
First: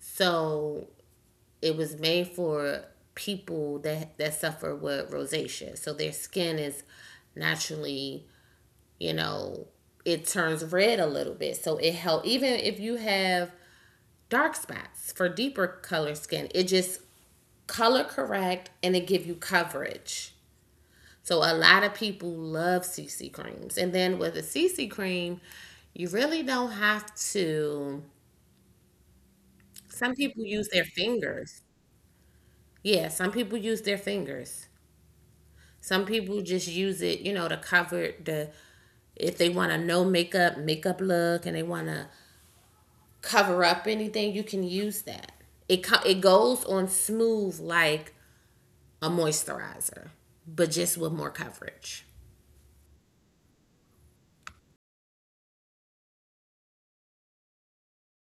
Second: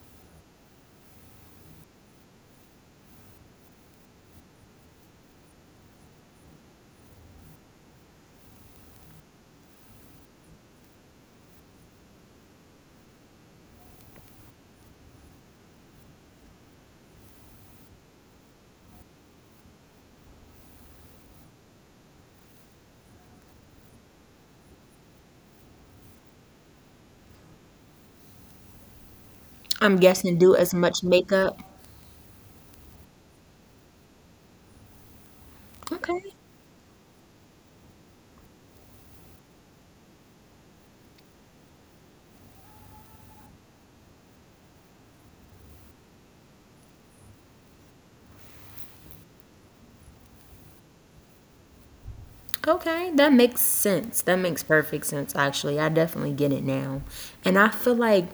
B: So it was made for people that that suffer with rosacea. So their skin is naturally, you know, it turns red a little bit. So it help even if you have dark spots, for deeper color skin, it just color correct and it give you coverage. So a lot of people love C C creams. And then with a C C cream, you really don't have to.
A: I'm
B: Some
A: guessing
B: people
A: do
B: use
A: as
B: their
A: much
B: fingers.
A: makeup.
B: Yeah, some people use their fingers. Some
A: Okay.
B: people just use it, you know, to cover the if they want a no makeup makeup look and they want to cover up anything, you can use that. It co- it goes on smooth like a moisturizer, but just with more coverage.
A: Okay, that makes sense. That makes perfect sense, actually. I definitely get it now. And I feel like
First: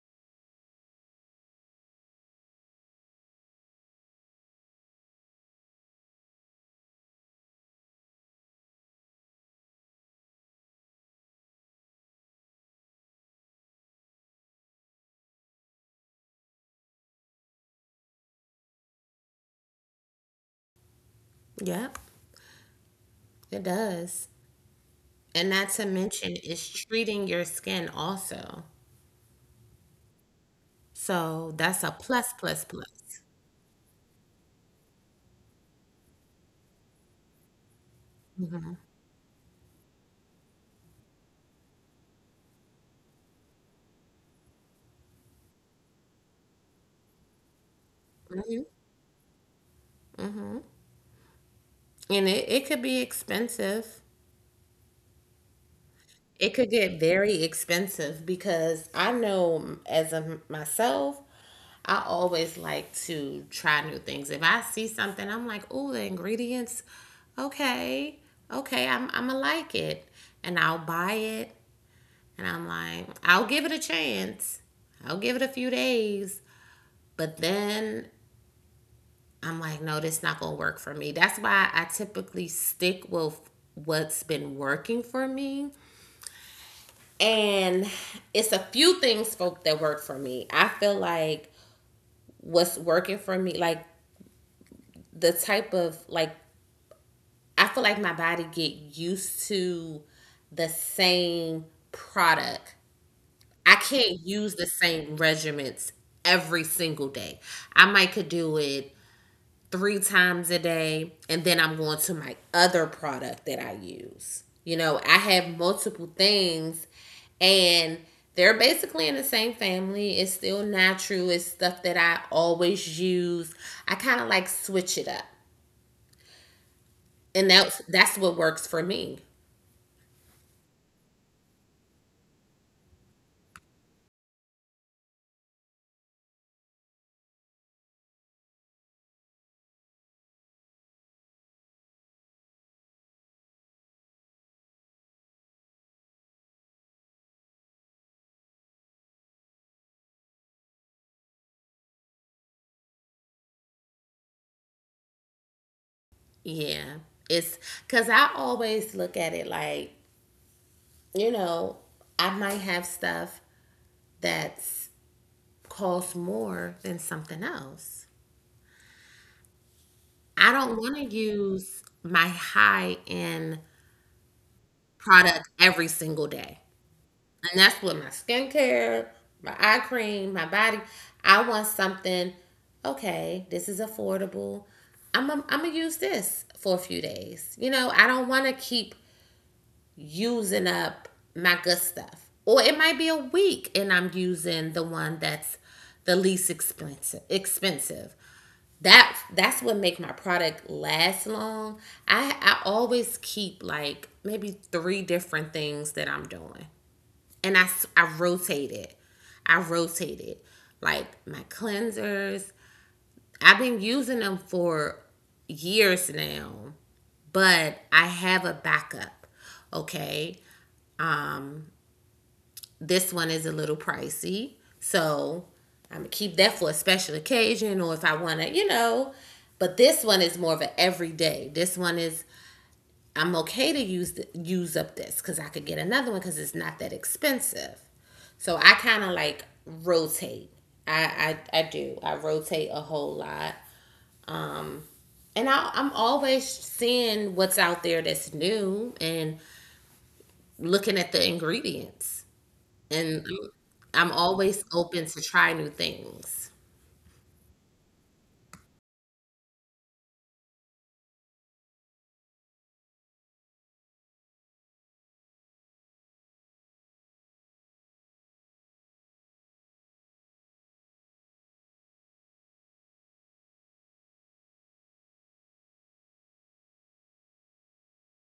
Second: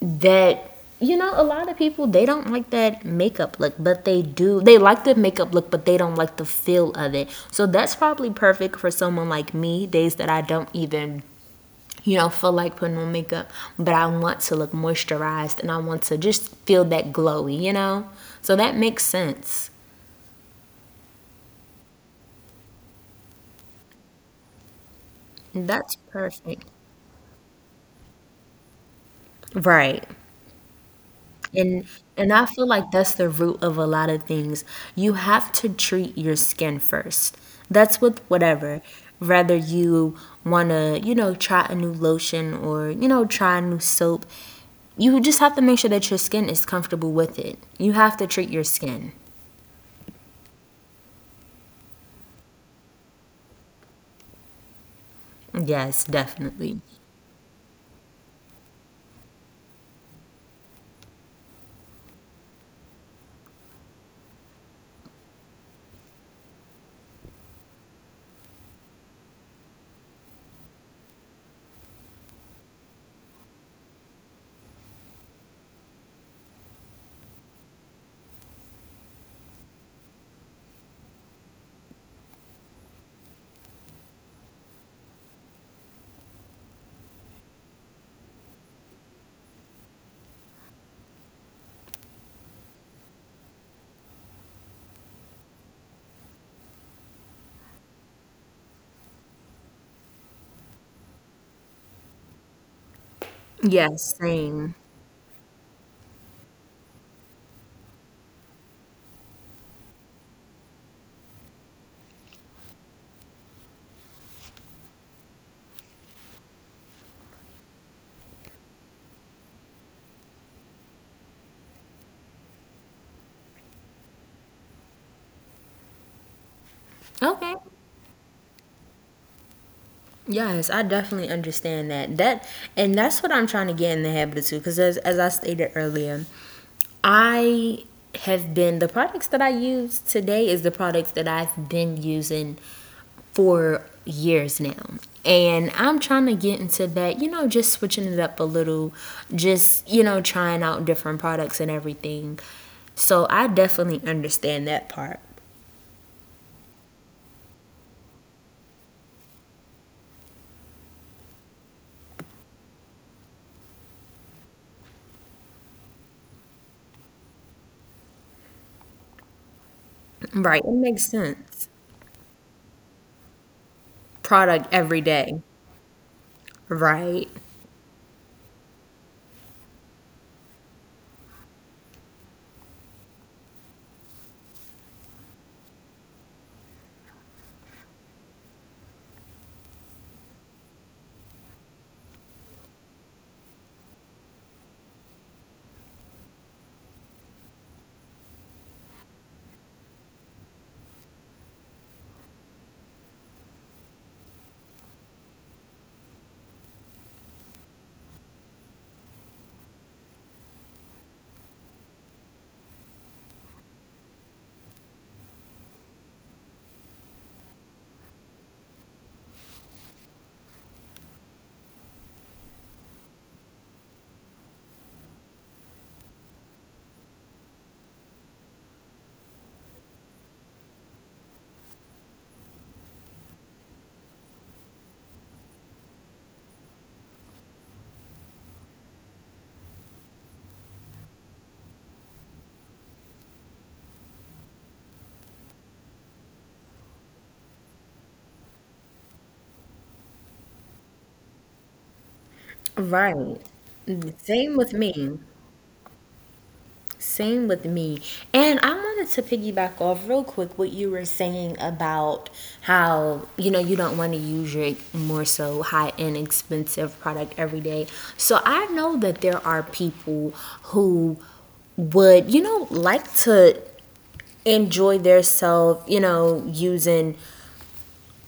A: that, you know, a lot of people, they don't like that makeup look, but they do. They like the makeup look, but they don't like the feel of it. So that's probably perfect for someone like me, days that I don't even. You know, feel like putting on makeup, but I want to look moisturized and I want to just feel that glowy, you know? So that makes sense.
B: Yep, it does. And not
A: That's
B: to mention,
A: perfect.
B: it's treating your skin also.
A: Right.
B: So
A: And
B: that's a
A: and I
B: plus,
A: feel
B: plus,
A: like that's the
B: plus.
A: root of a lot of things. You have to treat your skin first. That's with whatever. Whether you want to, you know, try a new lotion or, you know, try a new soap, you just have to make sure that your skin is comfortable with it. You have to treat your skin.
B: Mhm. And it, it could be expensive.
A: Yes,
B: It could
A: definitely.
B: get very expensive because I know as a myself, I always like to try new things. If I see something, I'm like, oh, the ingredients, okay, okay, I'm, I'm gonna like it. And I'll buy it. And I'm like, I'll give it a chance. I'll give it a few days. But then I'm like, no, that's not gonna work for me. That's why I typically stick with what's been working for me. And it's a few things folk that work for me. I feel like what's working for me, like the type of like I feel like my body get used to the same product. I
A: Yes,
B: can't use the
A: same.
B: same regimens every single day. I might could do it three times a day, and then I'm going to my other product that I use. You know, I have multiple things, and they're basically in the same family. It's still natural. It's stuff that I always use. I kind of like switch it up. And
A: Okay.
B: that's that's what works for me.
A: Yes, I definitely understand that. That and that's what I'm trying to get in the habit of too, because as as I stated earlier. I have been the products that I use today is the products that I've been using for years now. And I'm trying to get into that, you know, just switching it up a little, just, you know, trying out different products and everything. So I definitely understand that part.
B: Yeah. It's cuz I always look at it like, you know, I might have stuff that's costs more than something else. I
A: Right. It
B: don't want to
A: makes sense.
B: use my high end
A: Product every
B: product
A: day.
B: every single day.
A: Right.
B: And that's with my skincare, my eye cream, my body. I want something, okay, this is affordable. I'm, I'm, I'm going to use this for a few days. You know, I don't want to keep using up my good stuff. Or it might be a week and I'm using the one that's the least expensive. Expensive that that's what make my product last long. I I always keep like maybe three different things that I'm doing, and I I rotate it. I rotate it like my cleansers. I've been using them for years now, but I have a backup. Okay, um, this one is a little pricey. So I'm gonna keep that for a special occasion or if I wanna, you know. But this one is more of an everyday. This one is I'm okay to use the, use up this because I could get another one because it's not that expensive. So I kind of like rotate. I, I I do. I rotate a whole lot, and I, I'm always seeing what's out there that's new and looking at the ingredients. And
A: Right.
B: I'm
A: Same
B: always
A: with
B: open to
A: me.
B: try new things.
A: Same with me. And I wanted to piggyback off real quick what you were saying about how, you know, you don't want to use your more so high end expensive product every day. So I know that there are people who would, you know, like to enjoy their self, you know, using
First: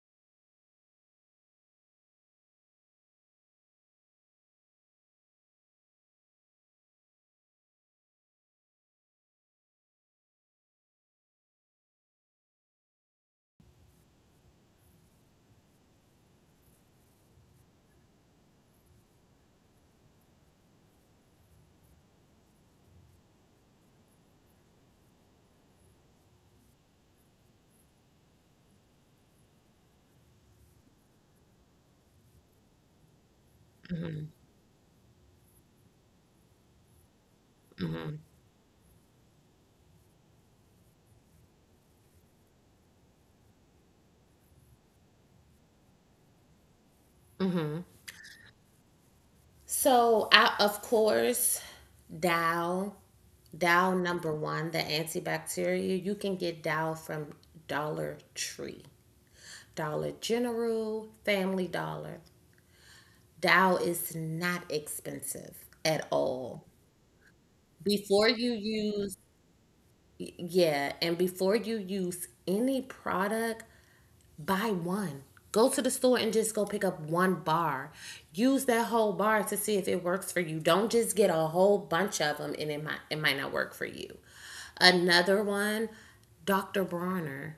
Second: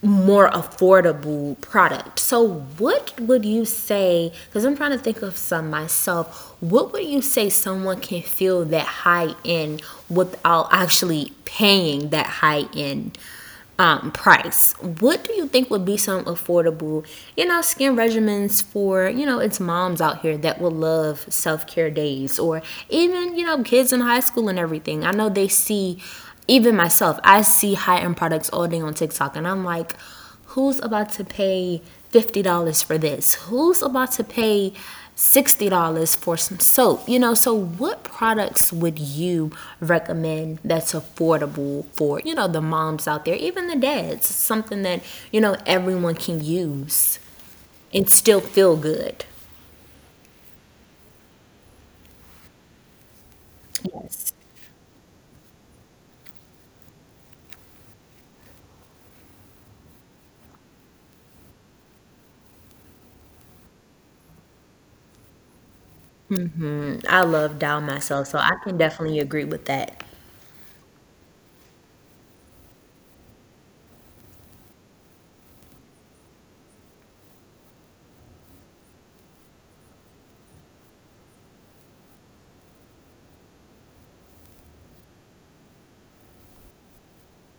A: more affordable product. So, what would you say? Because I'm trying to think of some myself. What would you say someone can feel that high end without actually paying that high end um, price. What do you think would be some affordable, you know, skin regimens for, you know, it's moms out here that will love self care days or even, you know, kids in high school and everything? I know they see, even myself, I see high end products all day on TikTok and I'm like, who's about to pay fifty dollars for this? Who's about to pay sixty dollars for some soap? You know, so what products would you recommend that's affordable for, you know, the moms out there, even the dads? Something that, you know, everyone can use
B: Mm-hmm.
A: and still feel good.
B: So, I, of course, Dow, Dow
A: Yes.
B: number one, the antibacterial. You can get Dow from Dollar Tree, Dollar General, Family Dollar. Dow is not expensive at all.
A: Hmm, I love Dow myself,
B: Before
A: so I
B: you
A: can
B: use,
A: definitely agree with that.
B: yeah, and before you use any product, buy one. Go to the store and just go pick up one bar. Use that whole bar to see if it works for you. Don't just get a whole bunch of them and it might it might not work for you. Another one, doctor Bronner.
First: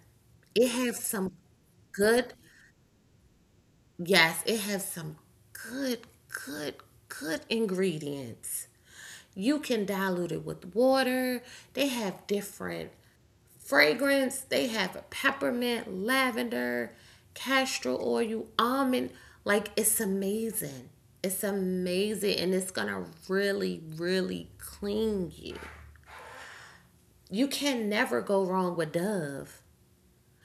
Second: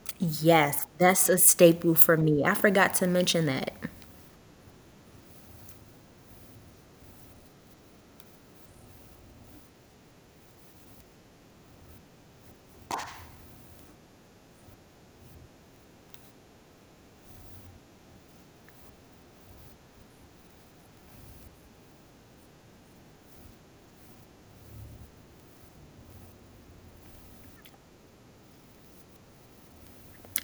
B: It
A: Yes,
B: has
A: that's
B: some
A: a staple for
B: good,
A: me. I forgot to mention that.
B: yes, it has some good, good, good ingredients. You can dilute it with water. They have different fragrance. They have a peppermint, lavender, castor oil, almond. Like it's amazing. It's amazing, and it's gonna really, really clean you. You can never go wrong with Dove.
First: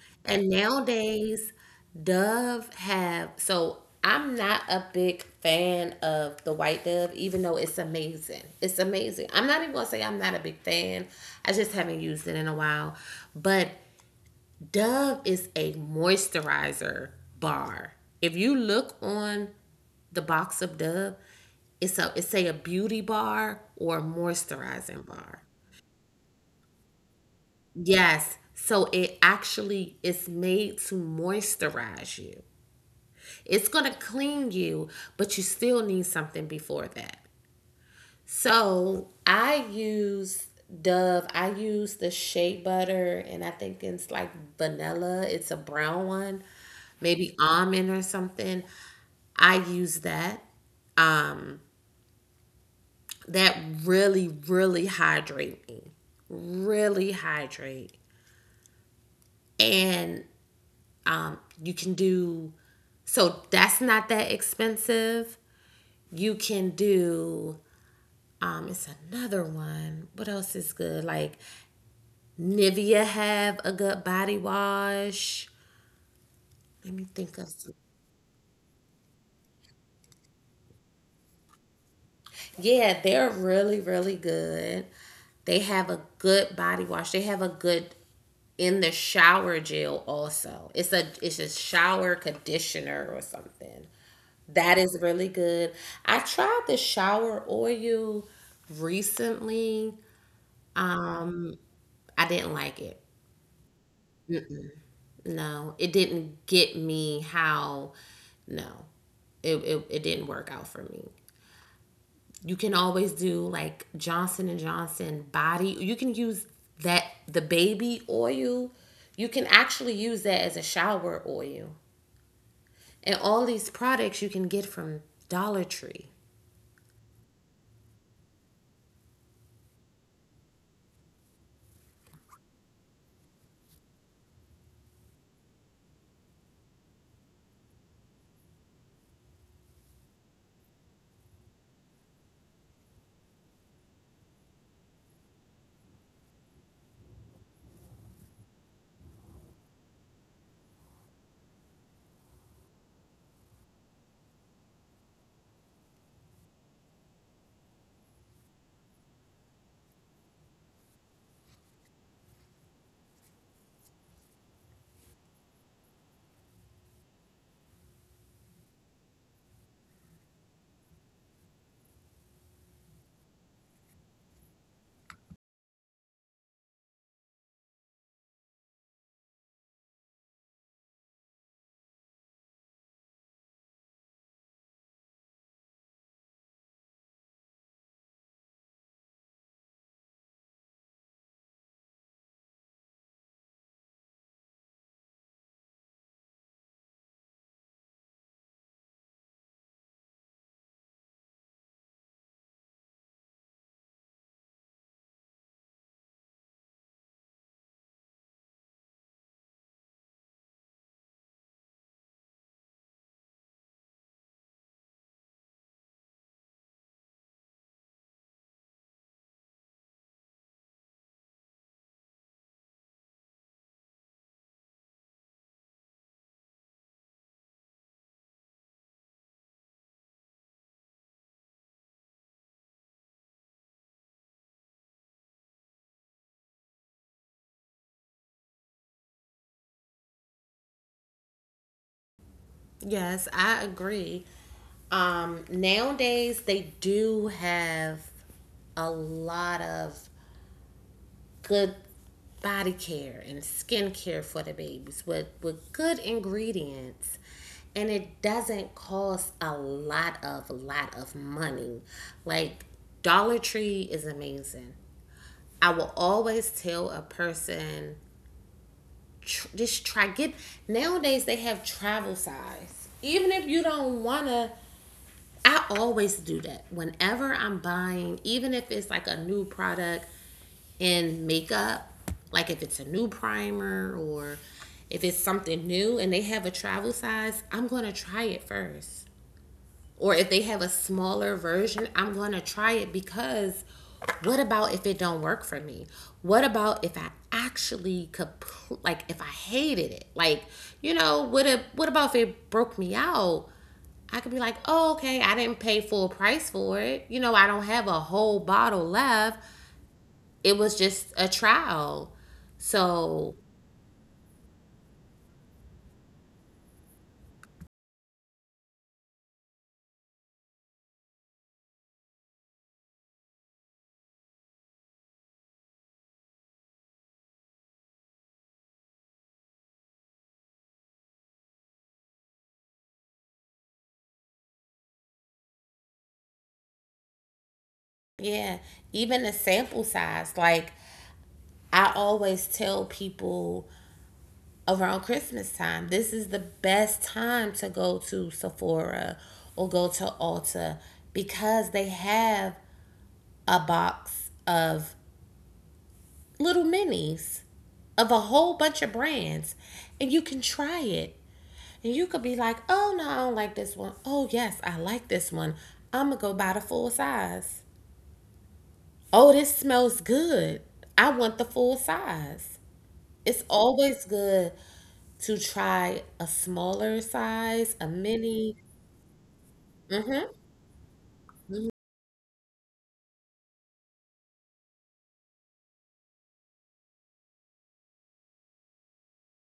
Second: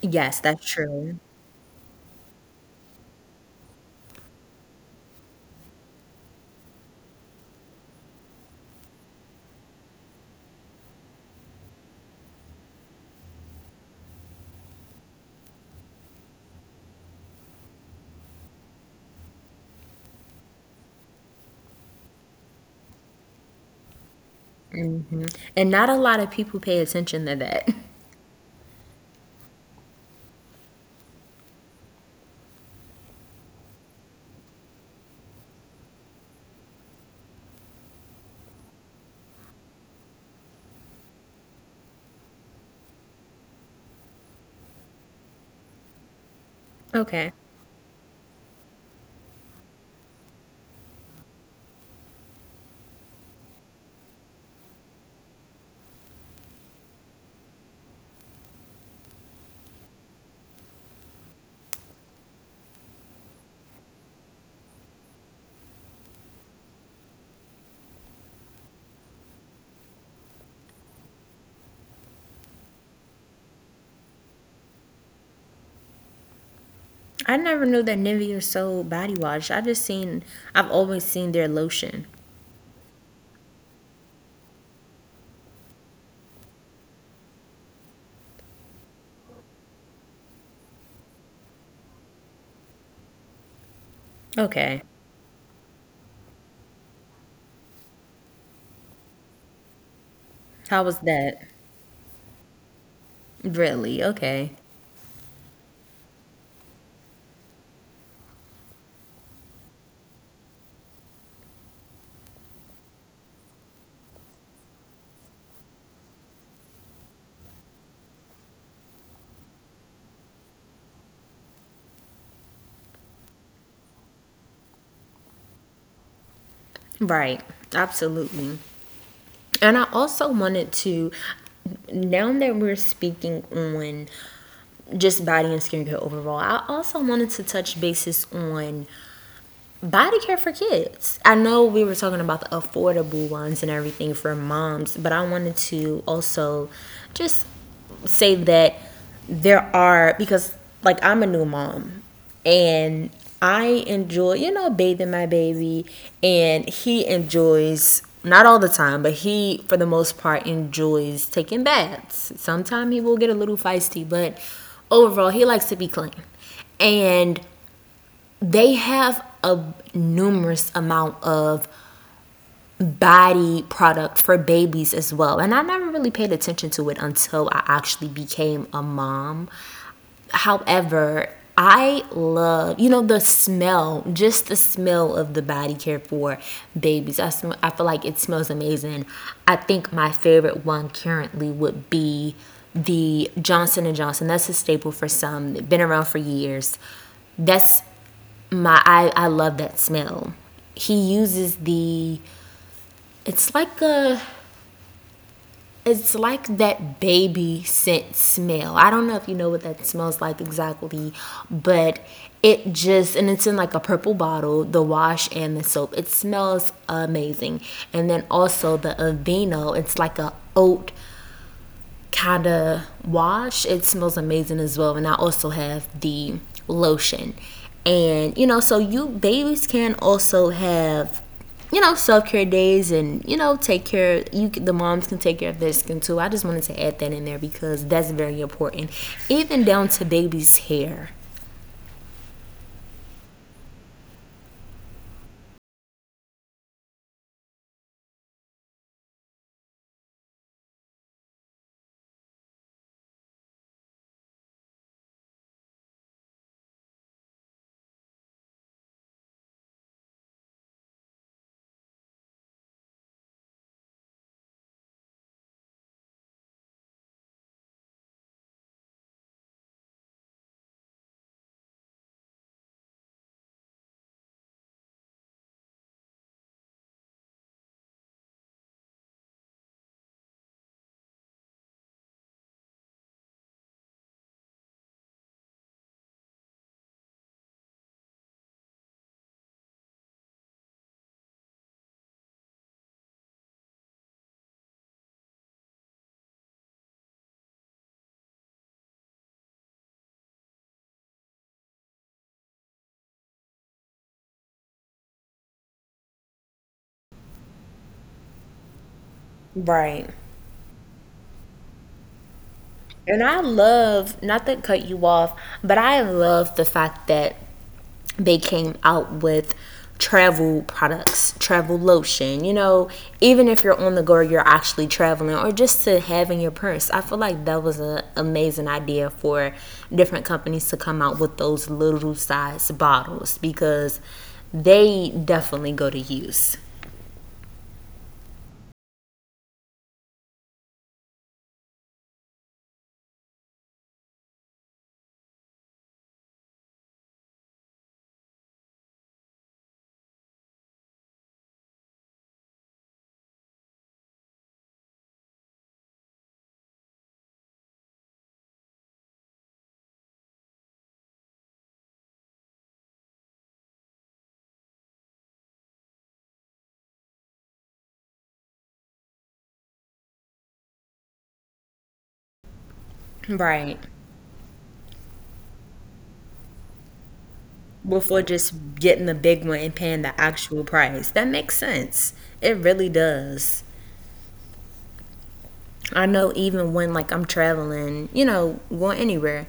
A: Yes,
B: And
A: that's true.
B: nowadays, Dove have so I'm not a big fan of the white dove, even though it's amazing. It's amazing. I'm not even gonna say I'm not a big fan. I just haven't used it in a while. But Dove is a moisturizer bar. If you look on the box of Dove, it's a it's say a beauty bar or a moisturizing bar.
A: And not a lot of people pay attention to that.
B: Yes. So it actually is made to moisturize you. It's gonna clean you, but you still need something before that. So I use Dove. I use the shea butter, and I think it's like vanilla. It's a brown one,
A: Okay.
B: maybe almond or something. I use that. Um, that really, really hydrate me. Really hydrate, and um, you can do. So that's not that expensive. You can do. Um, it's another one. What else is good? Like Nivea have a good body wash. Let me
A: I
B: think of
A: never
B: some.
A: knew that Nivea sold body wash. I just seen, I've always seen their lotion.
B: Yeah, they're really, really good. They have a good body wash. They have a good in the shower gel also. It's a it's a shower conditioner or something. That
A: Okay.
B: is really good. I tried the shower oil recently.
A: How was that?
B: Um, I didn't like it.
A: Really? Okay.
B: No, it didn't get me how. No, it it, it didn't work out for me. You can always do like Johnson and Johnson body. You can use that the baby oil. You can actually use that as a shower oil. And all these products you can get from Dollar Tree.
A: Right. Absolutely. And I also wanted to, now that we're speaking on just body and skincare overall, I also wanted to touch bases on body care for kids. I know we were talking about the affordable ones and everything for moms, but I wanted to also just say that there are because like I'm a new mom and I enjoy, you know, bathing my baby, and he enjoys not all the time, but he for the most part enjoys taking baths. Sometimes he will get a little feisty, but overall he likes to be clean. And they have a numerous amount of body product for babies as well. And I never really paid attention to it until I actually became a mom. However, I love, you know, the smell, just the smell of the body care for babies. I, sm- I feel like it smells amazing. I think my favorite one currently would be the Johnson and Johnson. That's a staple for some. It's been around for years. That's my I I love that smell. He uses the it's like a it's like that baby scent smell. I don't know if you know what that smells like exactly, but it just and it's in like a purple bottle, the wash and the soap. It smells amazing. And then also the Aveeno, it's like a oat kind of wash, it smells amazing as well. And I also have the lotion. And you know, so you babies can also have, you know, self care days, and you know take care. You the moms can take care of their skin too. I just wanted to add that in there because that's very important, even down to babies' hair.
B: Yes, I agree. Um, nowadays they do have a lot of good body care and skin care for the babies with, with good ingredients and it doesn't cost a lot of lot of money like dollar tree is amazing. I will always tell a person tr- just try get nowadays they have travel size even if you don't want to I always do that whenever I'm buying even if it's like a new product in makeup, like if it's a new primer or if it's something new and they have a travel size, I'm going to try it first. Or if they have a smaller version, I'm going to try it because what about if it don't work for me? What about if I actually could like if I hated it? Like, you know, what if, what about if it broke me out? I could be like, oh, okay, I didn't pay full price for it. You know, I don't have a whole bottle left,
A: Right.
B: it was just a trial.
A: And
B: So,
A: I love, not to cut you off, but I love the fact that they came out with travel products, travel lotion. You know, even if you're on the go, you're actually traveling, or just to have in your purse. I feel like that was an amazing idea for different companies to come out with those little size bottles because they definitely go to use.
B: yeah, even the sample size, like I always tell people around Christmas time, this is the best time to go to Sephora or go to Ulta because they have a box of little minis of a whole bunch of brands and you can try it. And you could be like, oh no, I don't like this one. Oh, yes, I like this one. I'm going to go buy the full size. Oh, this smells good. I want the full size. It's
A: Right.
B: always good to try a smaller size, a
A: Before just
B: mini.
A: getting the big one and paying the
B: Mm-hmm.
A: actual price. That makes sense. It really does. I know even when like I'm traveling, you know, going anywhere,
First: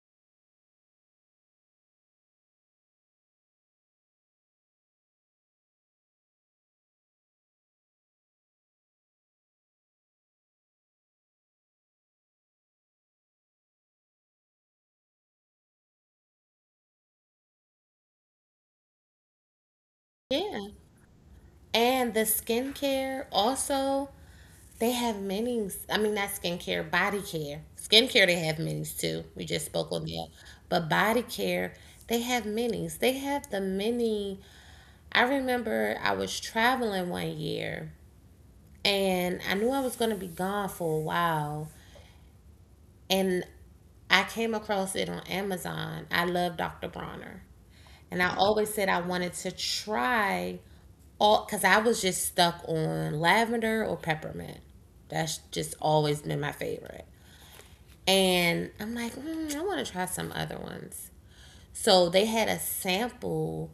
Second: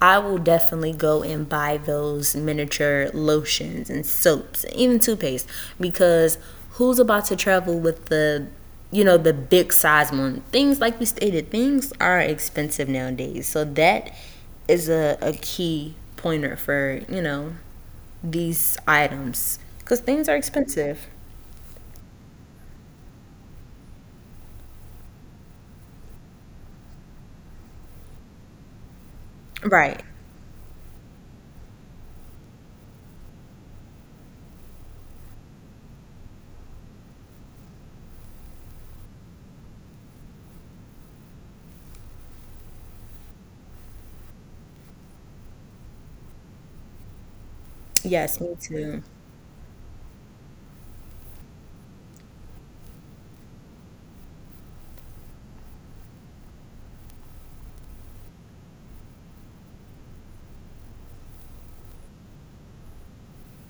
A: I will definitely go and buy those miniature lotions and soaps, even toothpaste, because who's about to travel with the you know the big size one, things like we stated, things are expensive nowadays, so that is a, a key pointer for you know these items because things are
B: Yeah.
A: expensive.
B: And the skincare also, they have minis. I mean, not skincare, body care. Skincare, they have minis too. We just spoke
A: Right,
B: on that. But body care, they have minis. They have the mini. I remember I was traveling one year and I knew I was going to be gone for a while. And I came across it on Amazon. I love doctor Bronner. And I
A: yes, me
B: always said I
A: too.
B: wanted to try all because I was just stuck on lavender or peppermint. That's just always been my favorite. And I'm like, mm, I want to try some other ones. So they had a sample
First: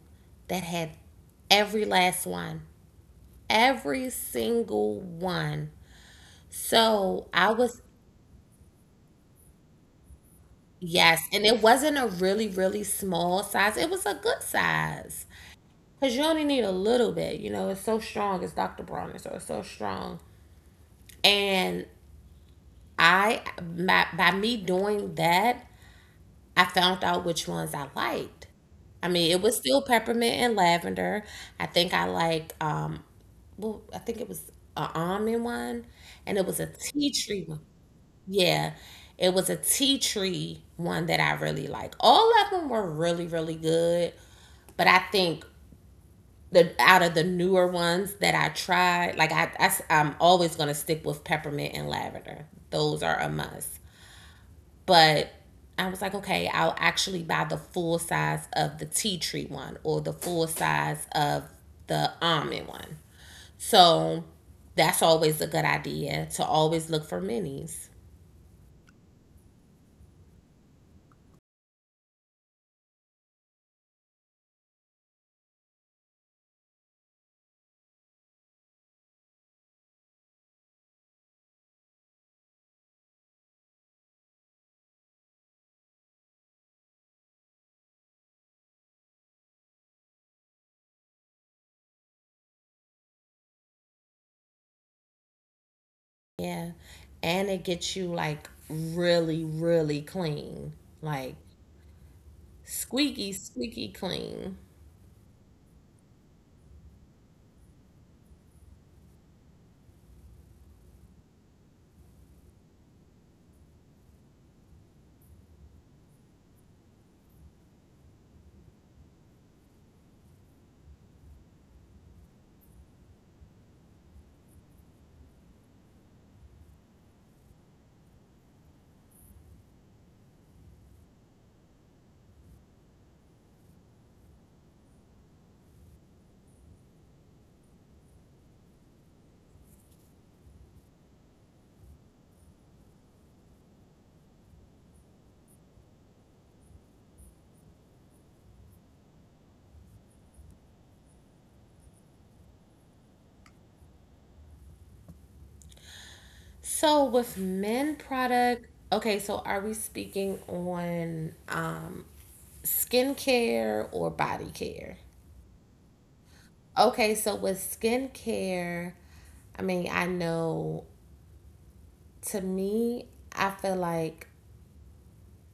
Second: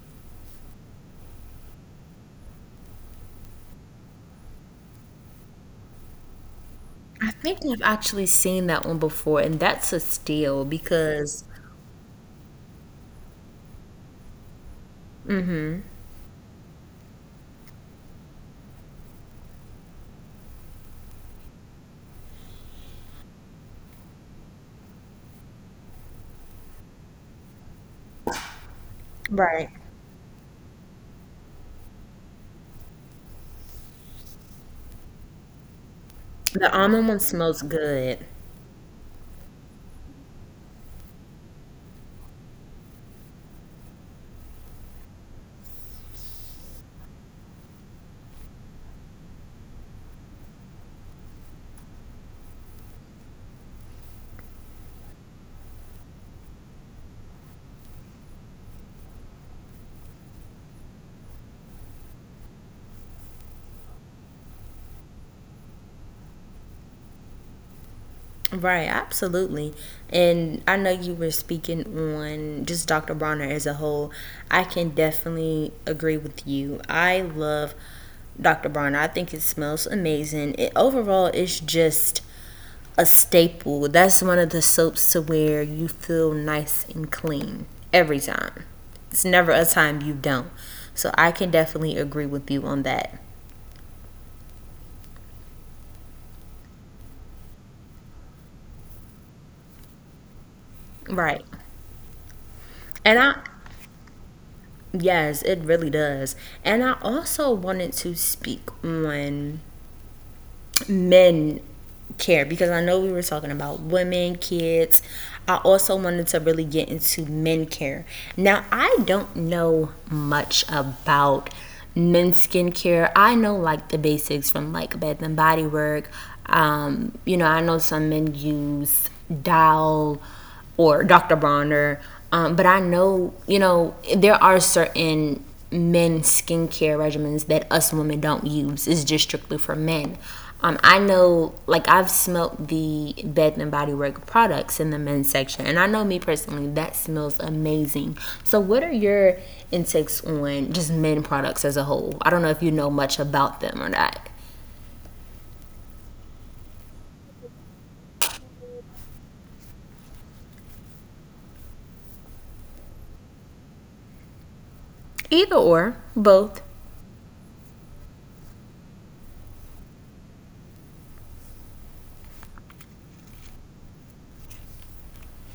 B: that had every last one, every single one. So
A: I
B: I
A: think
B: was.
A: I've actually seen that one before, and that's a steal
B: Yes, and
A: because
B: it wasn't a really, really small size. It was a good size. Because you only need a little bit. You know, it's so strong. It's doctor Bronner, so it's so strong. And I, by, by me doing that, I found out which ones I liked. I mean, it was
A: right.
B: still peppermint and lavender. I think I like, um, well, I think it was a almond one, and it was a
A: The almond
B: tea
A: one
B: tree one.
A: smells good.
B: Yeah, it was a tea tree one that I really like. All of them were really, really good, but I think the out of the newer ones that I tried, like I, I am always gonna stick with peppermint and lavender. Those are a must. But I was like, okay, I'll actually buy the full size of the tea tree one or the full size of the almond one. So that's always a good idea to always look for minis.
A: Right, absolutely. And I know you were speaking on just Doctor Bronner as a whole. I can definitely agree with you. I love Doctor Bronner. I think it smells amazing. It overall it's just a staple. That's one of the soaps to where you feel nice and clean every time. It's never a time you don't. So I can definitely agree with you on that.
B: Yeah. And it gets you like really, really clean. Like
A: Right. And
B: squeaky,
A: I
B: squeaky clean.
A: yes, it really does. And I also wanted to speak on men care because I know we were talking about women, kids. I also wanted to really get into men care. Now, I don't know much about men's skincare. I know like the basics from like Bath and Body Works. Um, you know, I know some men use Dial or Doctor Bronner. Um, but I know, you know, there are certain men skincare regimens that us women don't use. It's just strictly for men. Um, I know, like I've smelled the Bath and Body Works products in the men's section, and I know me personally that smells amazing. So, what are your intakes on just men products as a whole? I don't know if you know much about them or not.
B: So with men product, okay, so are we speaking on um, skincare or body care?
A: Either or, both.
B: Okay, so with skincare, I mean, I know, to me, I feel like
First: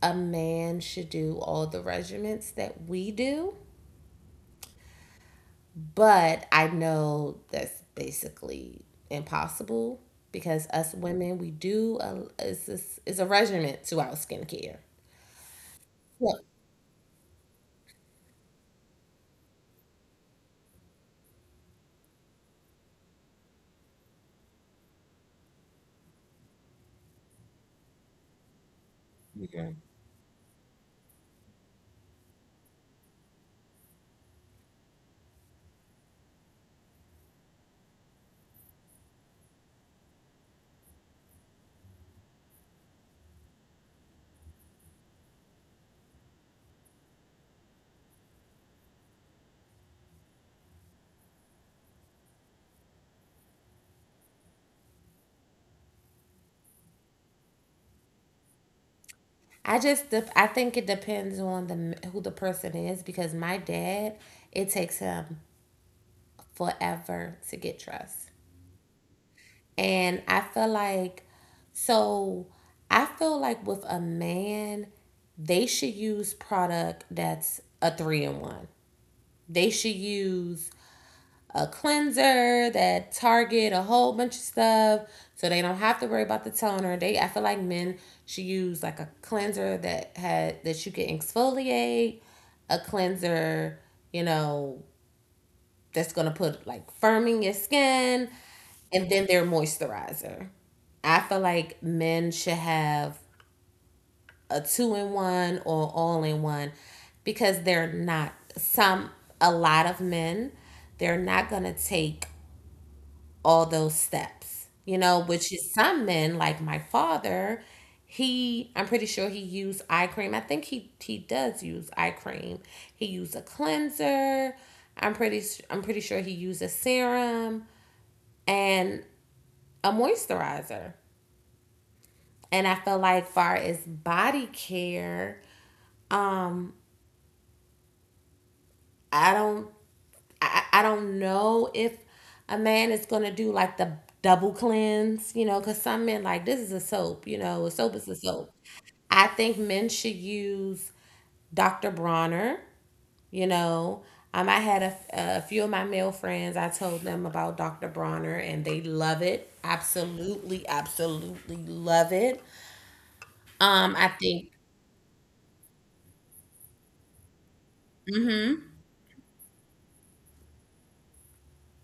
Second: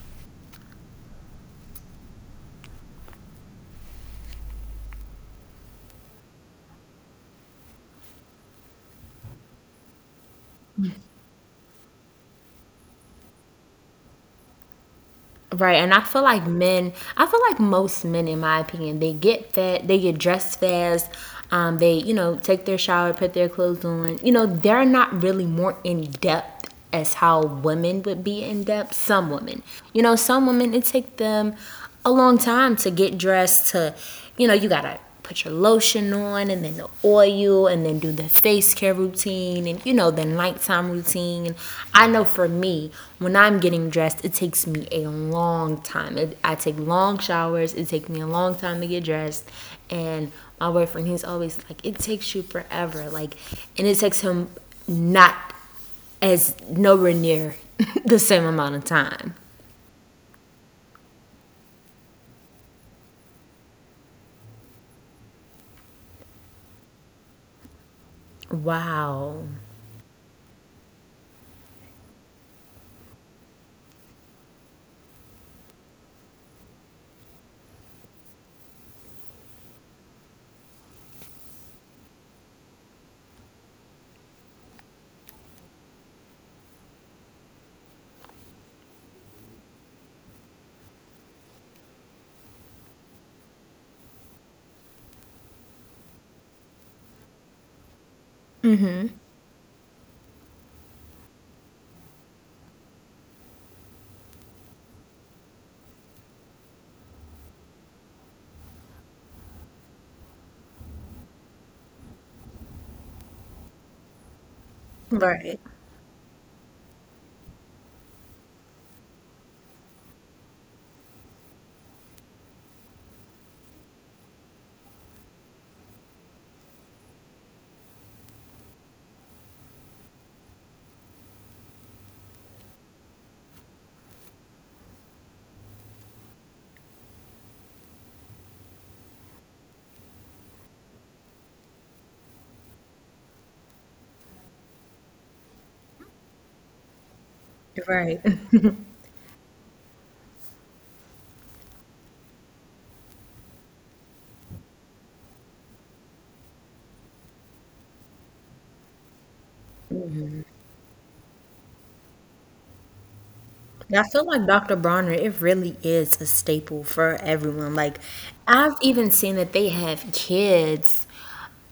B: a man should do all the regimens that we do. But I know that's basically impossible because us women, we do a, it's, it's, it's a regiment to our skincare.
A: Right, and I feel
B: Yeah.
A: like men, I feel like most men, in my opinion, they get fat. They get dressed fast, um, they, you know, take their shower, put their clothes on. You know, they're not really more in depth as how women would be in depth. Some women,
B: Okay.
A: you know, some women, it take them a long time to get dressed, to, you know, you gotta put your lotion on and then the oil and then do the face care routine and you know the nighttime routine. I know for me when I'm getting dressed it takes me a long time. it, I take long showers, it takes me a long time to get dressed. And my boyfriend, he's always like it takes you forever, like, and it takes him not as nowhere near the same amount of time.
B: I just dep- I think it depends on the m- who the person is because my dad, it takes him forever to get dressed.
A: Wow.
B: And I feel like, so I feel like with a man, they should use product that's a three in one. They should use a cleanser that target a whole bunch of stuff so they don't have to worry about the toner. They, I feel like men should use like a cleanser that had that you can exfoliate, a cleanser, you know, that's gonna put like firm in your skin, and then their moisturizer. I feel like men should have a two-in-one or all-in-one because they're not some, a lot of men, they're not gonna take all those steps, you know, which
A: Right.
B: is some men like my father. He, I'm pretty sure he used eye cream. I think he he does use eye cream. He used a cleanser. I'm pretty s- I'm pretty sure he used a serum and a moisturizer. And I feel like far as body care, um, I don't, I, I don't know if a man is gonna do like the double cleanse, you know, because some men like this is a soap, you know, a soap is a
A: Right.
B: soap. I think men should use doctor Bronner. You know, um, I had a, a few of my male friends, I told them about doctor Bronner and they love it. Absolutely, absolutely love it. Um,
A: I
B: I
A: feel like
B: think,
A: Doctor Bronner, it really is a staple for everyone. Like, I've even seen that they have kids,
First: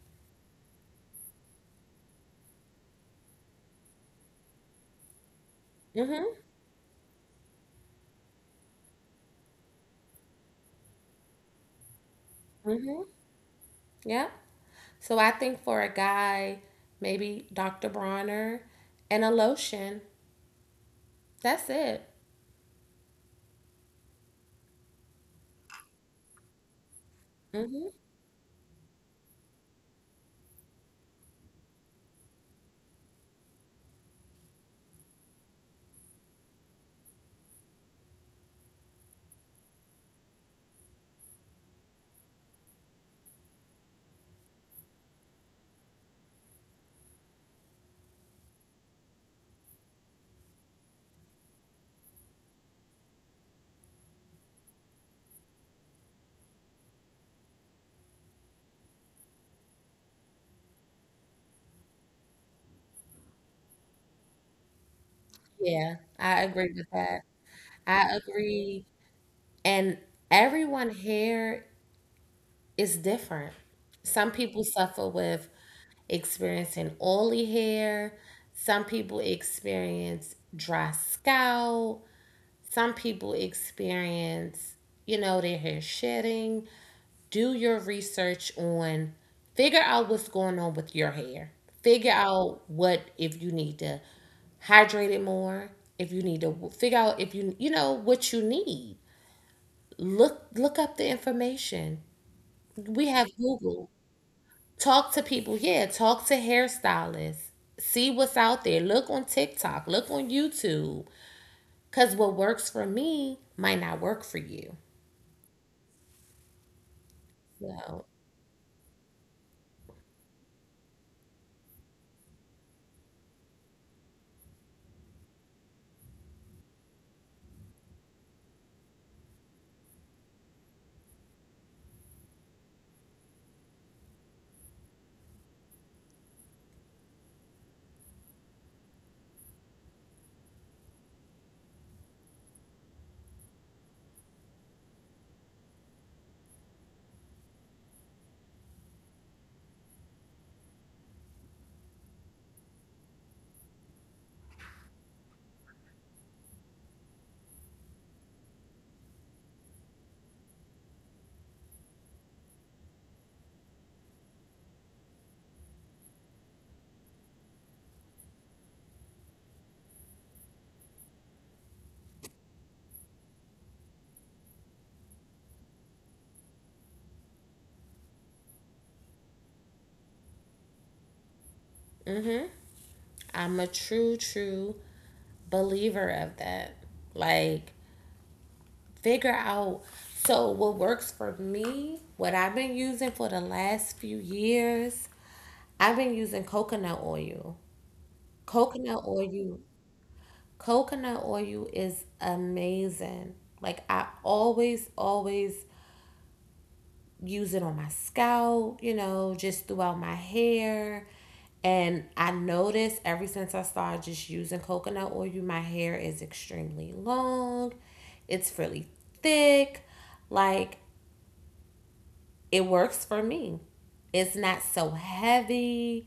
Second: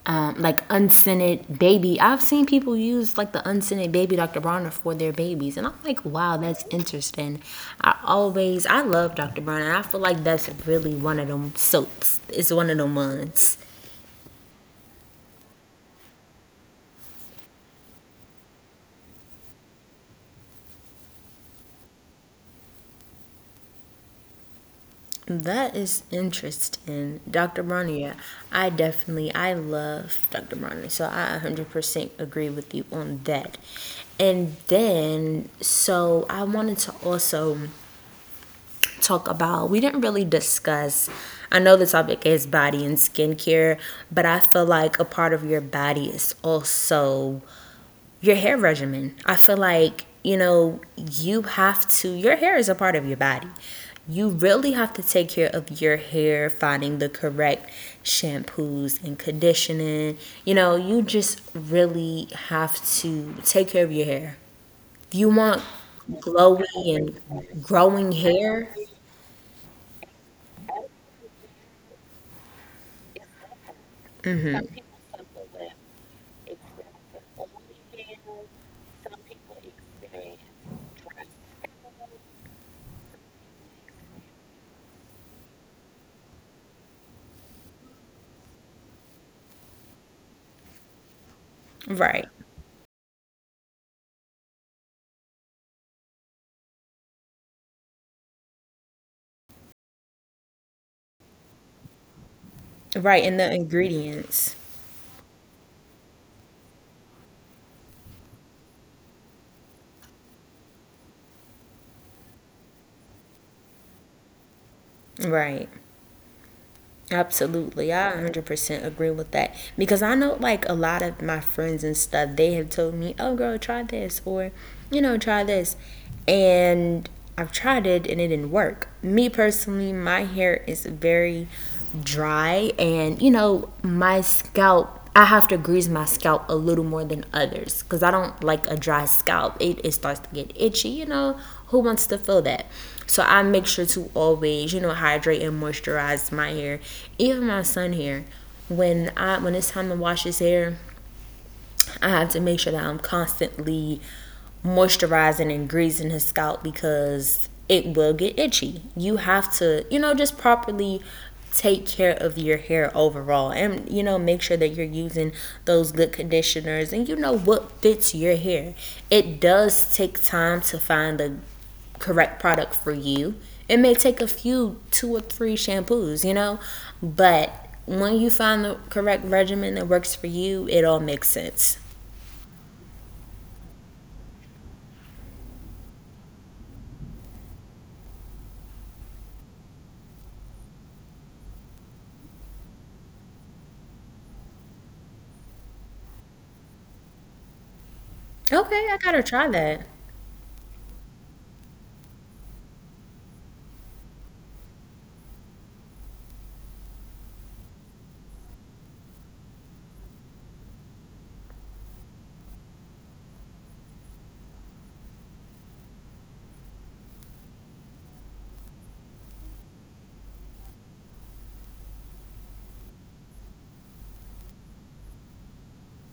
A: um, like unscented baby. I've seen people use like the unscented baby Doctor Bronner for their babies, and I'm like,
B: mm-hmm,
A: wow, that's interesting. I always, I love Doctor Bronner. I feel like that's really one of them soaps. It's one of them ones.
B: yeah. So I think for a guy, maybe doctor Bronner and a lotion. That's it.
A: That is interesting. Doctor
B: Hmm.
A: Bronner, yeah. I definitely, I love Doctor Bronner. So I one hundred percent agree with you on that. And then, so I wanted to also talk about, we didn't really discuss, I know the topic is body and skincare, but I feel like a part of your body is also your hair regimen. I feel like, you know, you have to, your hair is a part of your body. You really have to take care of your hair, finding the correct shampoos and conditioning. You know, you just really have to take care of your hair. If you want
B: Yeah, I
A: glowy
B: agree with that.
A: and growing
B: I
A: hair,
B: agree. And everyone hair, it's different. Some
A: hmm,
B: people suffer with experiencing oily hair. Some people experience dry scalp. Some people experience, you know, their hair shedding. Do your research on, figure out what's going on with your hair. Figure
A: right,
B: out what, if you need to hydrate it more, if you need to figure out if you, you know, what you need. Look, look up the information. We
A: right, and
B: have
A: the
B: Google.
A: ingredients,
B: Talk to people. Yeah, talk to hairstylists. See what's out there. Look on TikTok. Look on YouTube. Because what works for me might not work for you.
A: right. Absolutely. I
B: So
A: one hundred percent agree with that because I know like a lot of my friends and stuff, they have told me, "Oh girl, try this," or, you know, "Try this." And I've tried it and it didn't work. Me personally, my hair is very dry and, you know, my scalp I have to grease my scalp a little more than others because I don't like a dry scalp. It, it starts to get itchy, you know. Who wants to feel that? So I make sure to always, you know, hydrate and moisturize my hair, even my son's hair. When I when it's time to wash his hair, I have to make sure that I'm constantly moisturizing and greasing his scalp because it will get itchy. You have to, you know, just properly take care of your hair overall, and you know make sure that you're using those good conditioners and you know what fits your hair. It does take time to find the correct product for you. It may take a few two or three shampoos, you know, but when you find the correct regimen that works for you, it all makes sense.
B: I'm a true, true believer of that. Like, figure out. So, what works for me, what I've been using for the last few years, I've been using coconut oil.
A: Okay, I
B: Coconut
A: gotta try
B: oil,
A: that.
B: coconut oil is amazing. Like, I always, always use it on my scalp, you know, just throughout my hair. And I noticed ever since I started just using coconut oil, my hair is extremely long. It's really thick. Like it works for me. It's not so heavy.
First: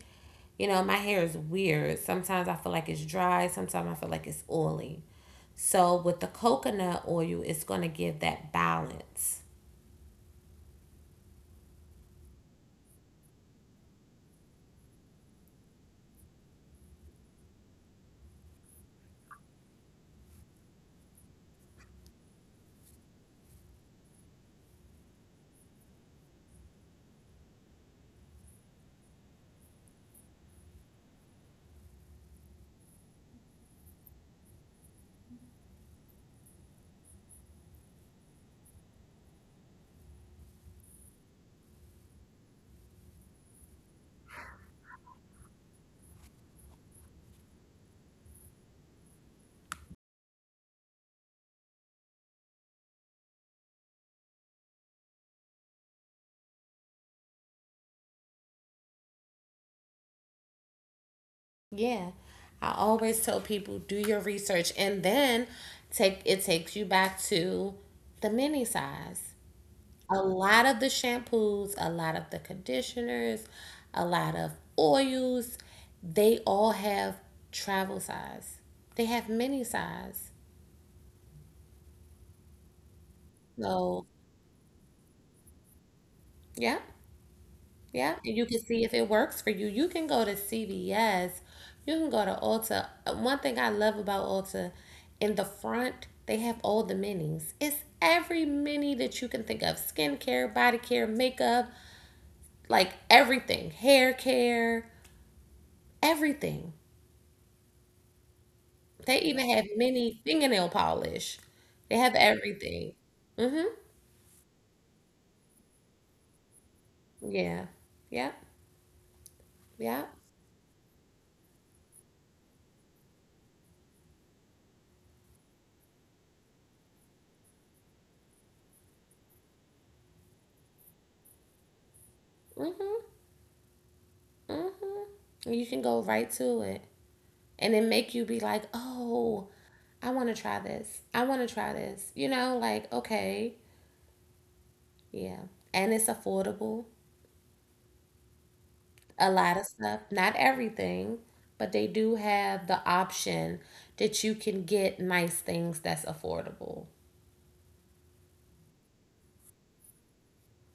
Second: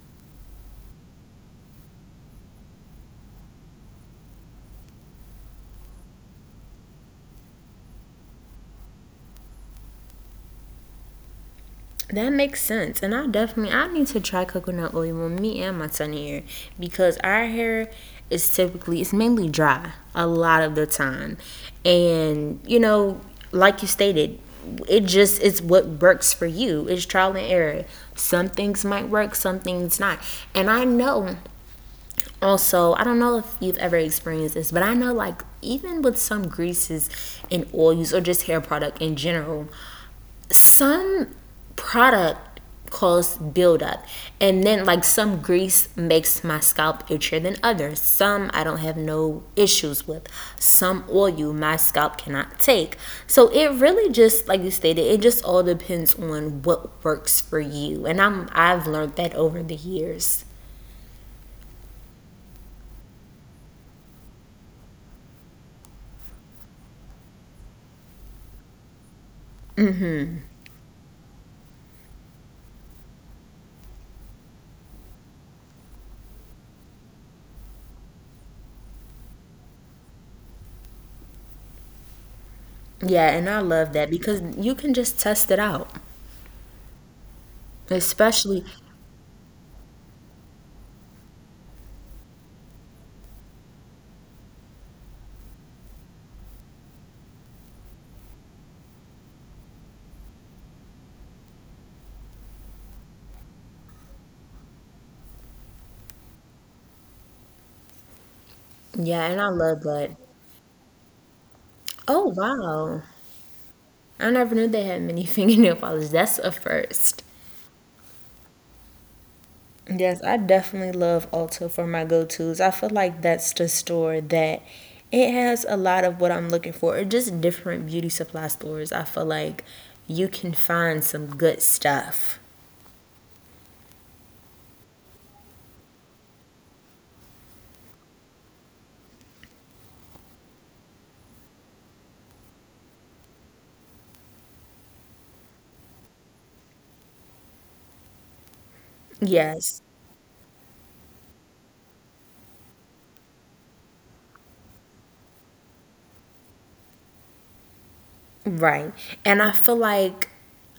B: You know, my hair is weird. Sometimes I feel like it's dry, sometimes I feel like it's oily. So with the coconut oil, it's going to give that balance.
A: That makes sense. And I definitely I need to try coconut oil on me and my sunny hair because our hair is typically it's mainly dry a lot of the time. And you know, like you stated, it just it's what works for you. It's trial and error. Some things might work, some things not. And I know also, I don't know if you've ever experienced this, but I know like even with some greases and oils or just hair product in general, some product cause buildup, and then like some grease makes my scalp itchier than others. Some I don't have no issues with, some oil my scalp cannot take, so it really just like you stated, it just all depends on what works for you, and i'm i've learned that over the years.
B: Yeah. I always tell people do your research and then take it takes you back to the mini size. A lot of the shampoos, a lot of the conditioners, a lot of oils, they all have travel size. They have mini size.
A: Yeah, and I love
B: So,
A: that because you can just test it out,
B: yeah. Yeah, and you can
A: especially,
B: see if it works for you. You can go to C V S, you can go to Ulta. Uh, One thing I love about Ulta, in the front, they have all the minis. It's every mini that you can think of: skincare, body care, makeup, like everything, hair care, everything. They
A: yeah, and I
B: even have
A: love that.
B: mini fingernail polish. They have
A: Oh
B: everything.
A: wow.
B: Mm-hmm.
A: I never knew they had mini fingernail polish. That's a first.
B: Yeah. Yep. Yep.
A: Yes, I definitely love Ulta for my go tos. I feel like that's the store that it has a lot of what I'm looking for, or just different beauty supply stores. I feel like you can find some good stuff.
B: Mm-hmm. Mm-hmm. You can go right to it. And it make you be like, oh, I want to try this. I want to try this. You know, like okay, yeah, and it's affordable. A lot of
A: Yes.
B: stuff, not everything, but they do have the option that you can get nice things that's affordable.
A: Right. And I feel like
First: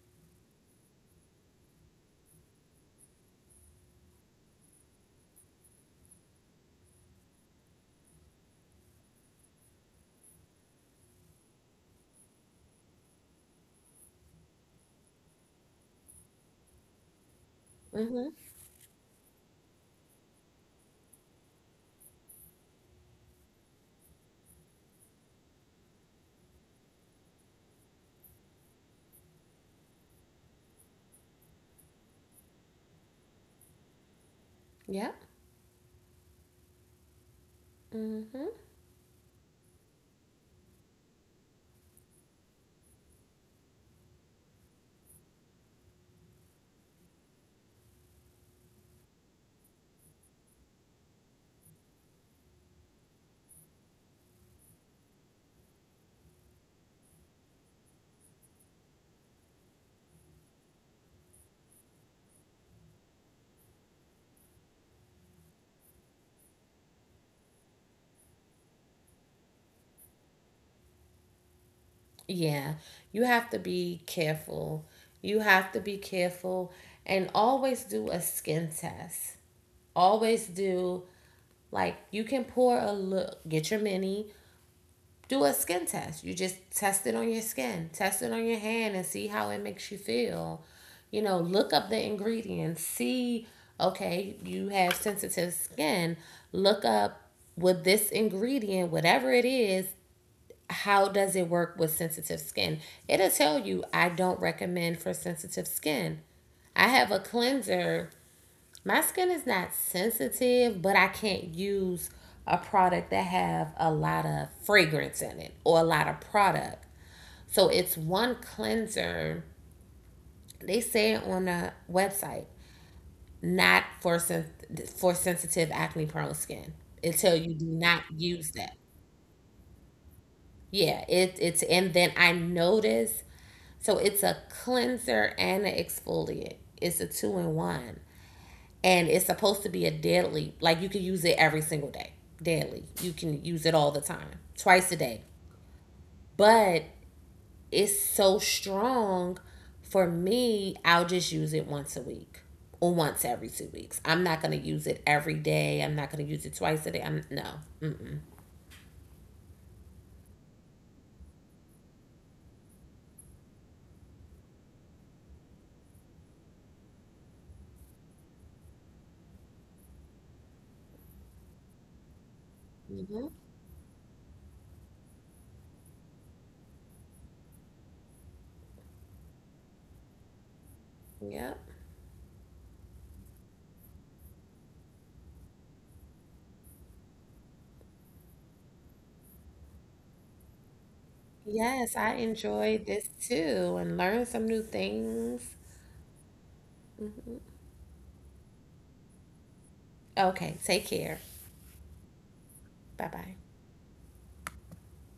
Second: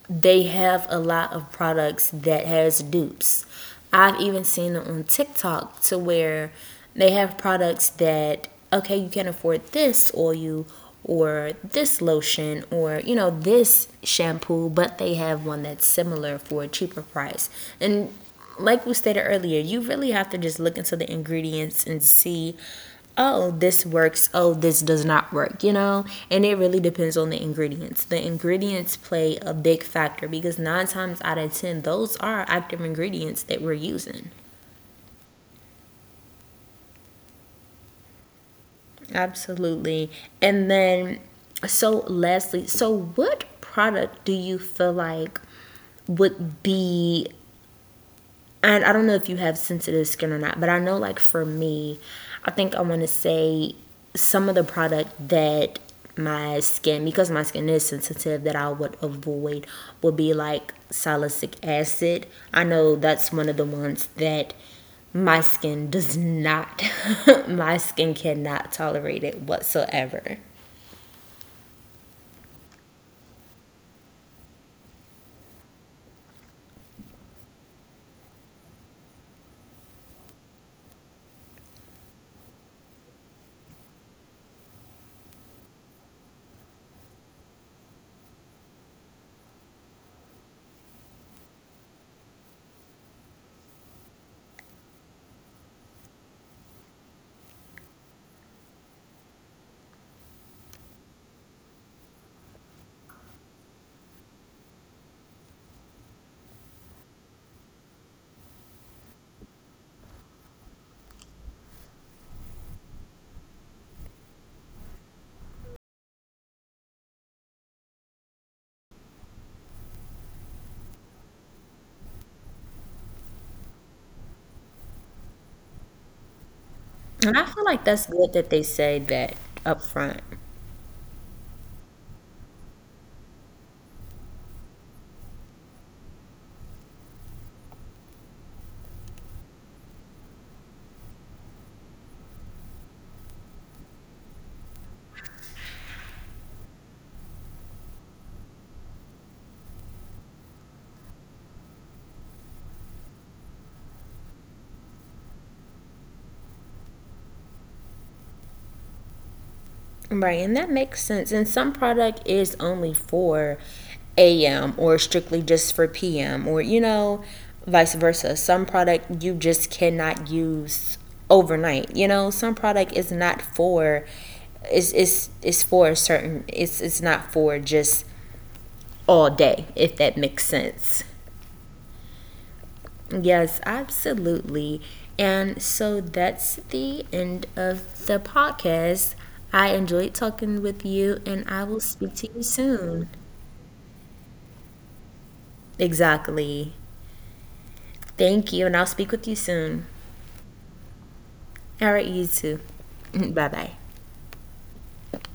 A: they have a lot of products that has dupes. I've even seen it on TikTok to where they have products that okay, you can afford this oil, or this lotion or you know this shampoo, but they have one that's similar for a cheaper price. And
B: Mhm.
A: like we stated earlier, you really have to just look into the ingredients and see, oh, this works, oh, this does not work, you know? And it really depends on the ingredients. The ingredients play a big factor because nine times out of ten, those are active ingredients that we're using.
B: Yep. Mhm.
A: Absolutely. And then, so lastly, so what product do you feel like would be and I don't know if you have sensitive skin or not, but I know like for me, I think I want to say some of the product that my skin because my skin is sensitive that I would avoid would be like salicylic acid. I know that's one of the ones that my skin does not my skin cannot tolerate it whatsoever.
B: Yeah, you have to be careful. You have to be careful and always do a skin test. Always do, like, you can pour a look, get your mini, do a skin test. You just test it on your skin, test it on your hand, and see how it makes you feel. You know, look up the ingredients, see, okay, you have sensitive skin. Look up with this ingredient, whatever it is, how does it work with sensitive skin? It'll tell you, I don't recommend for sensitive skin. I have a cleanser, my skin is not sensitive, but I can't use a product that have a lot of fragrance in it or a lot of product. So it's one cleanser. They say it on the website, not for sen- for sensitive acne prone skin. It
A: And
B: tell
A: I
B: you
A: feel
B: do
A: like
B: not
A: that's good that
B: use
A: they
B: that.
A: say that up front.
B: Yeah, it it's and then I noticed, so it's a cleanser and an exfoliant. It's a two in one. And it's supposed to be a daily. Like you can use it every single day, daily. You can use it all the time, twice a day. But it's so strong. For me, I'll just use it once a week or once every two weeks. I'm not gonna use it every day. I'm not gonna use it twice a day. I'm no. Mm-mm.
A: Right, and that makes sense. And some product is only for A M or strictly just for P M or you know, vice versa. Some product you just cannot use overnight. You know, some product is
B: Hmm.
A: not for is is is for a certain it's it's not for just all day if that makes sense.
B: Yep.
A: Yes, absolutely. And so that's the end of the podcast. I enjoyed talking with you and I will
B: Yes,
A: speak
B: I
A: to you
B: enjoyed
A: soon.
B: this too and learned some new things.
A: Exactly. Thank you, and I'll speak with you soon.
B: Okay, take care.
A: All right, you too.
B: Bye bye.
A: Bye bye.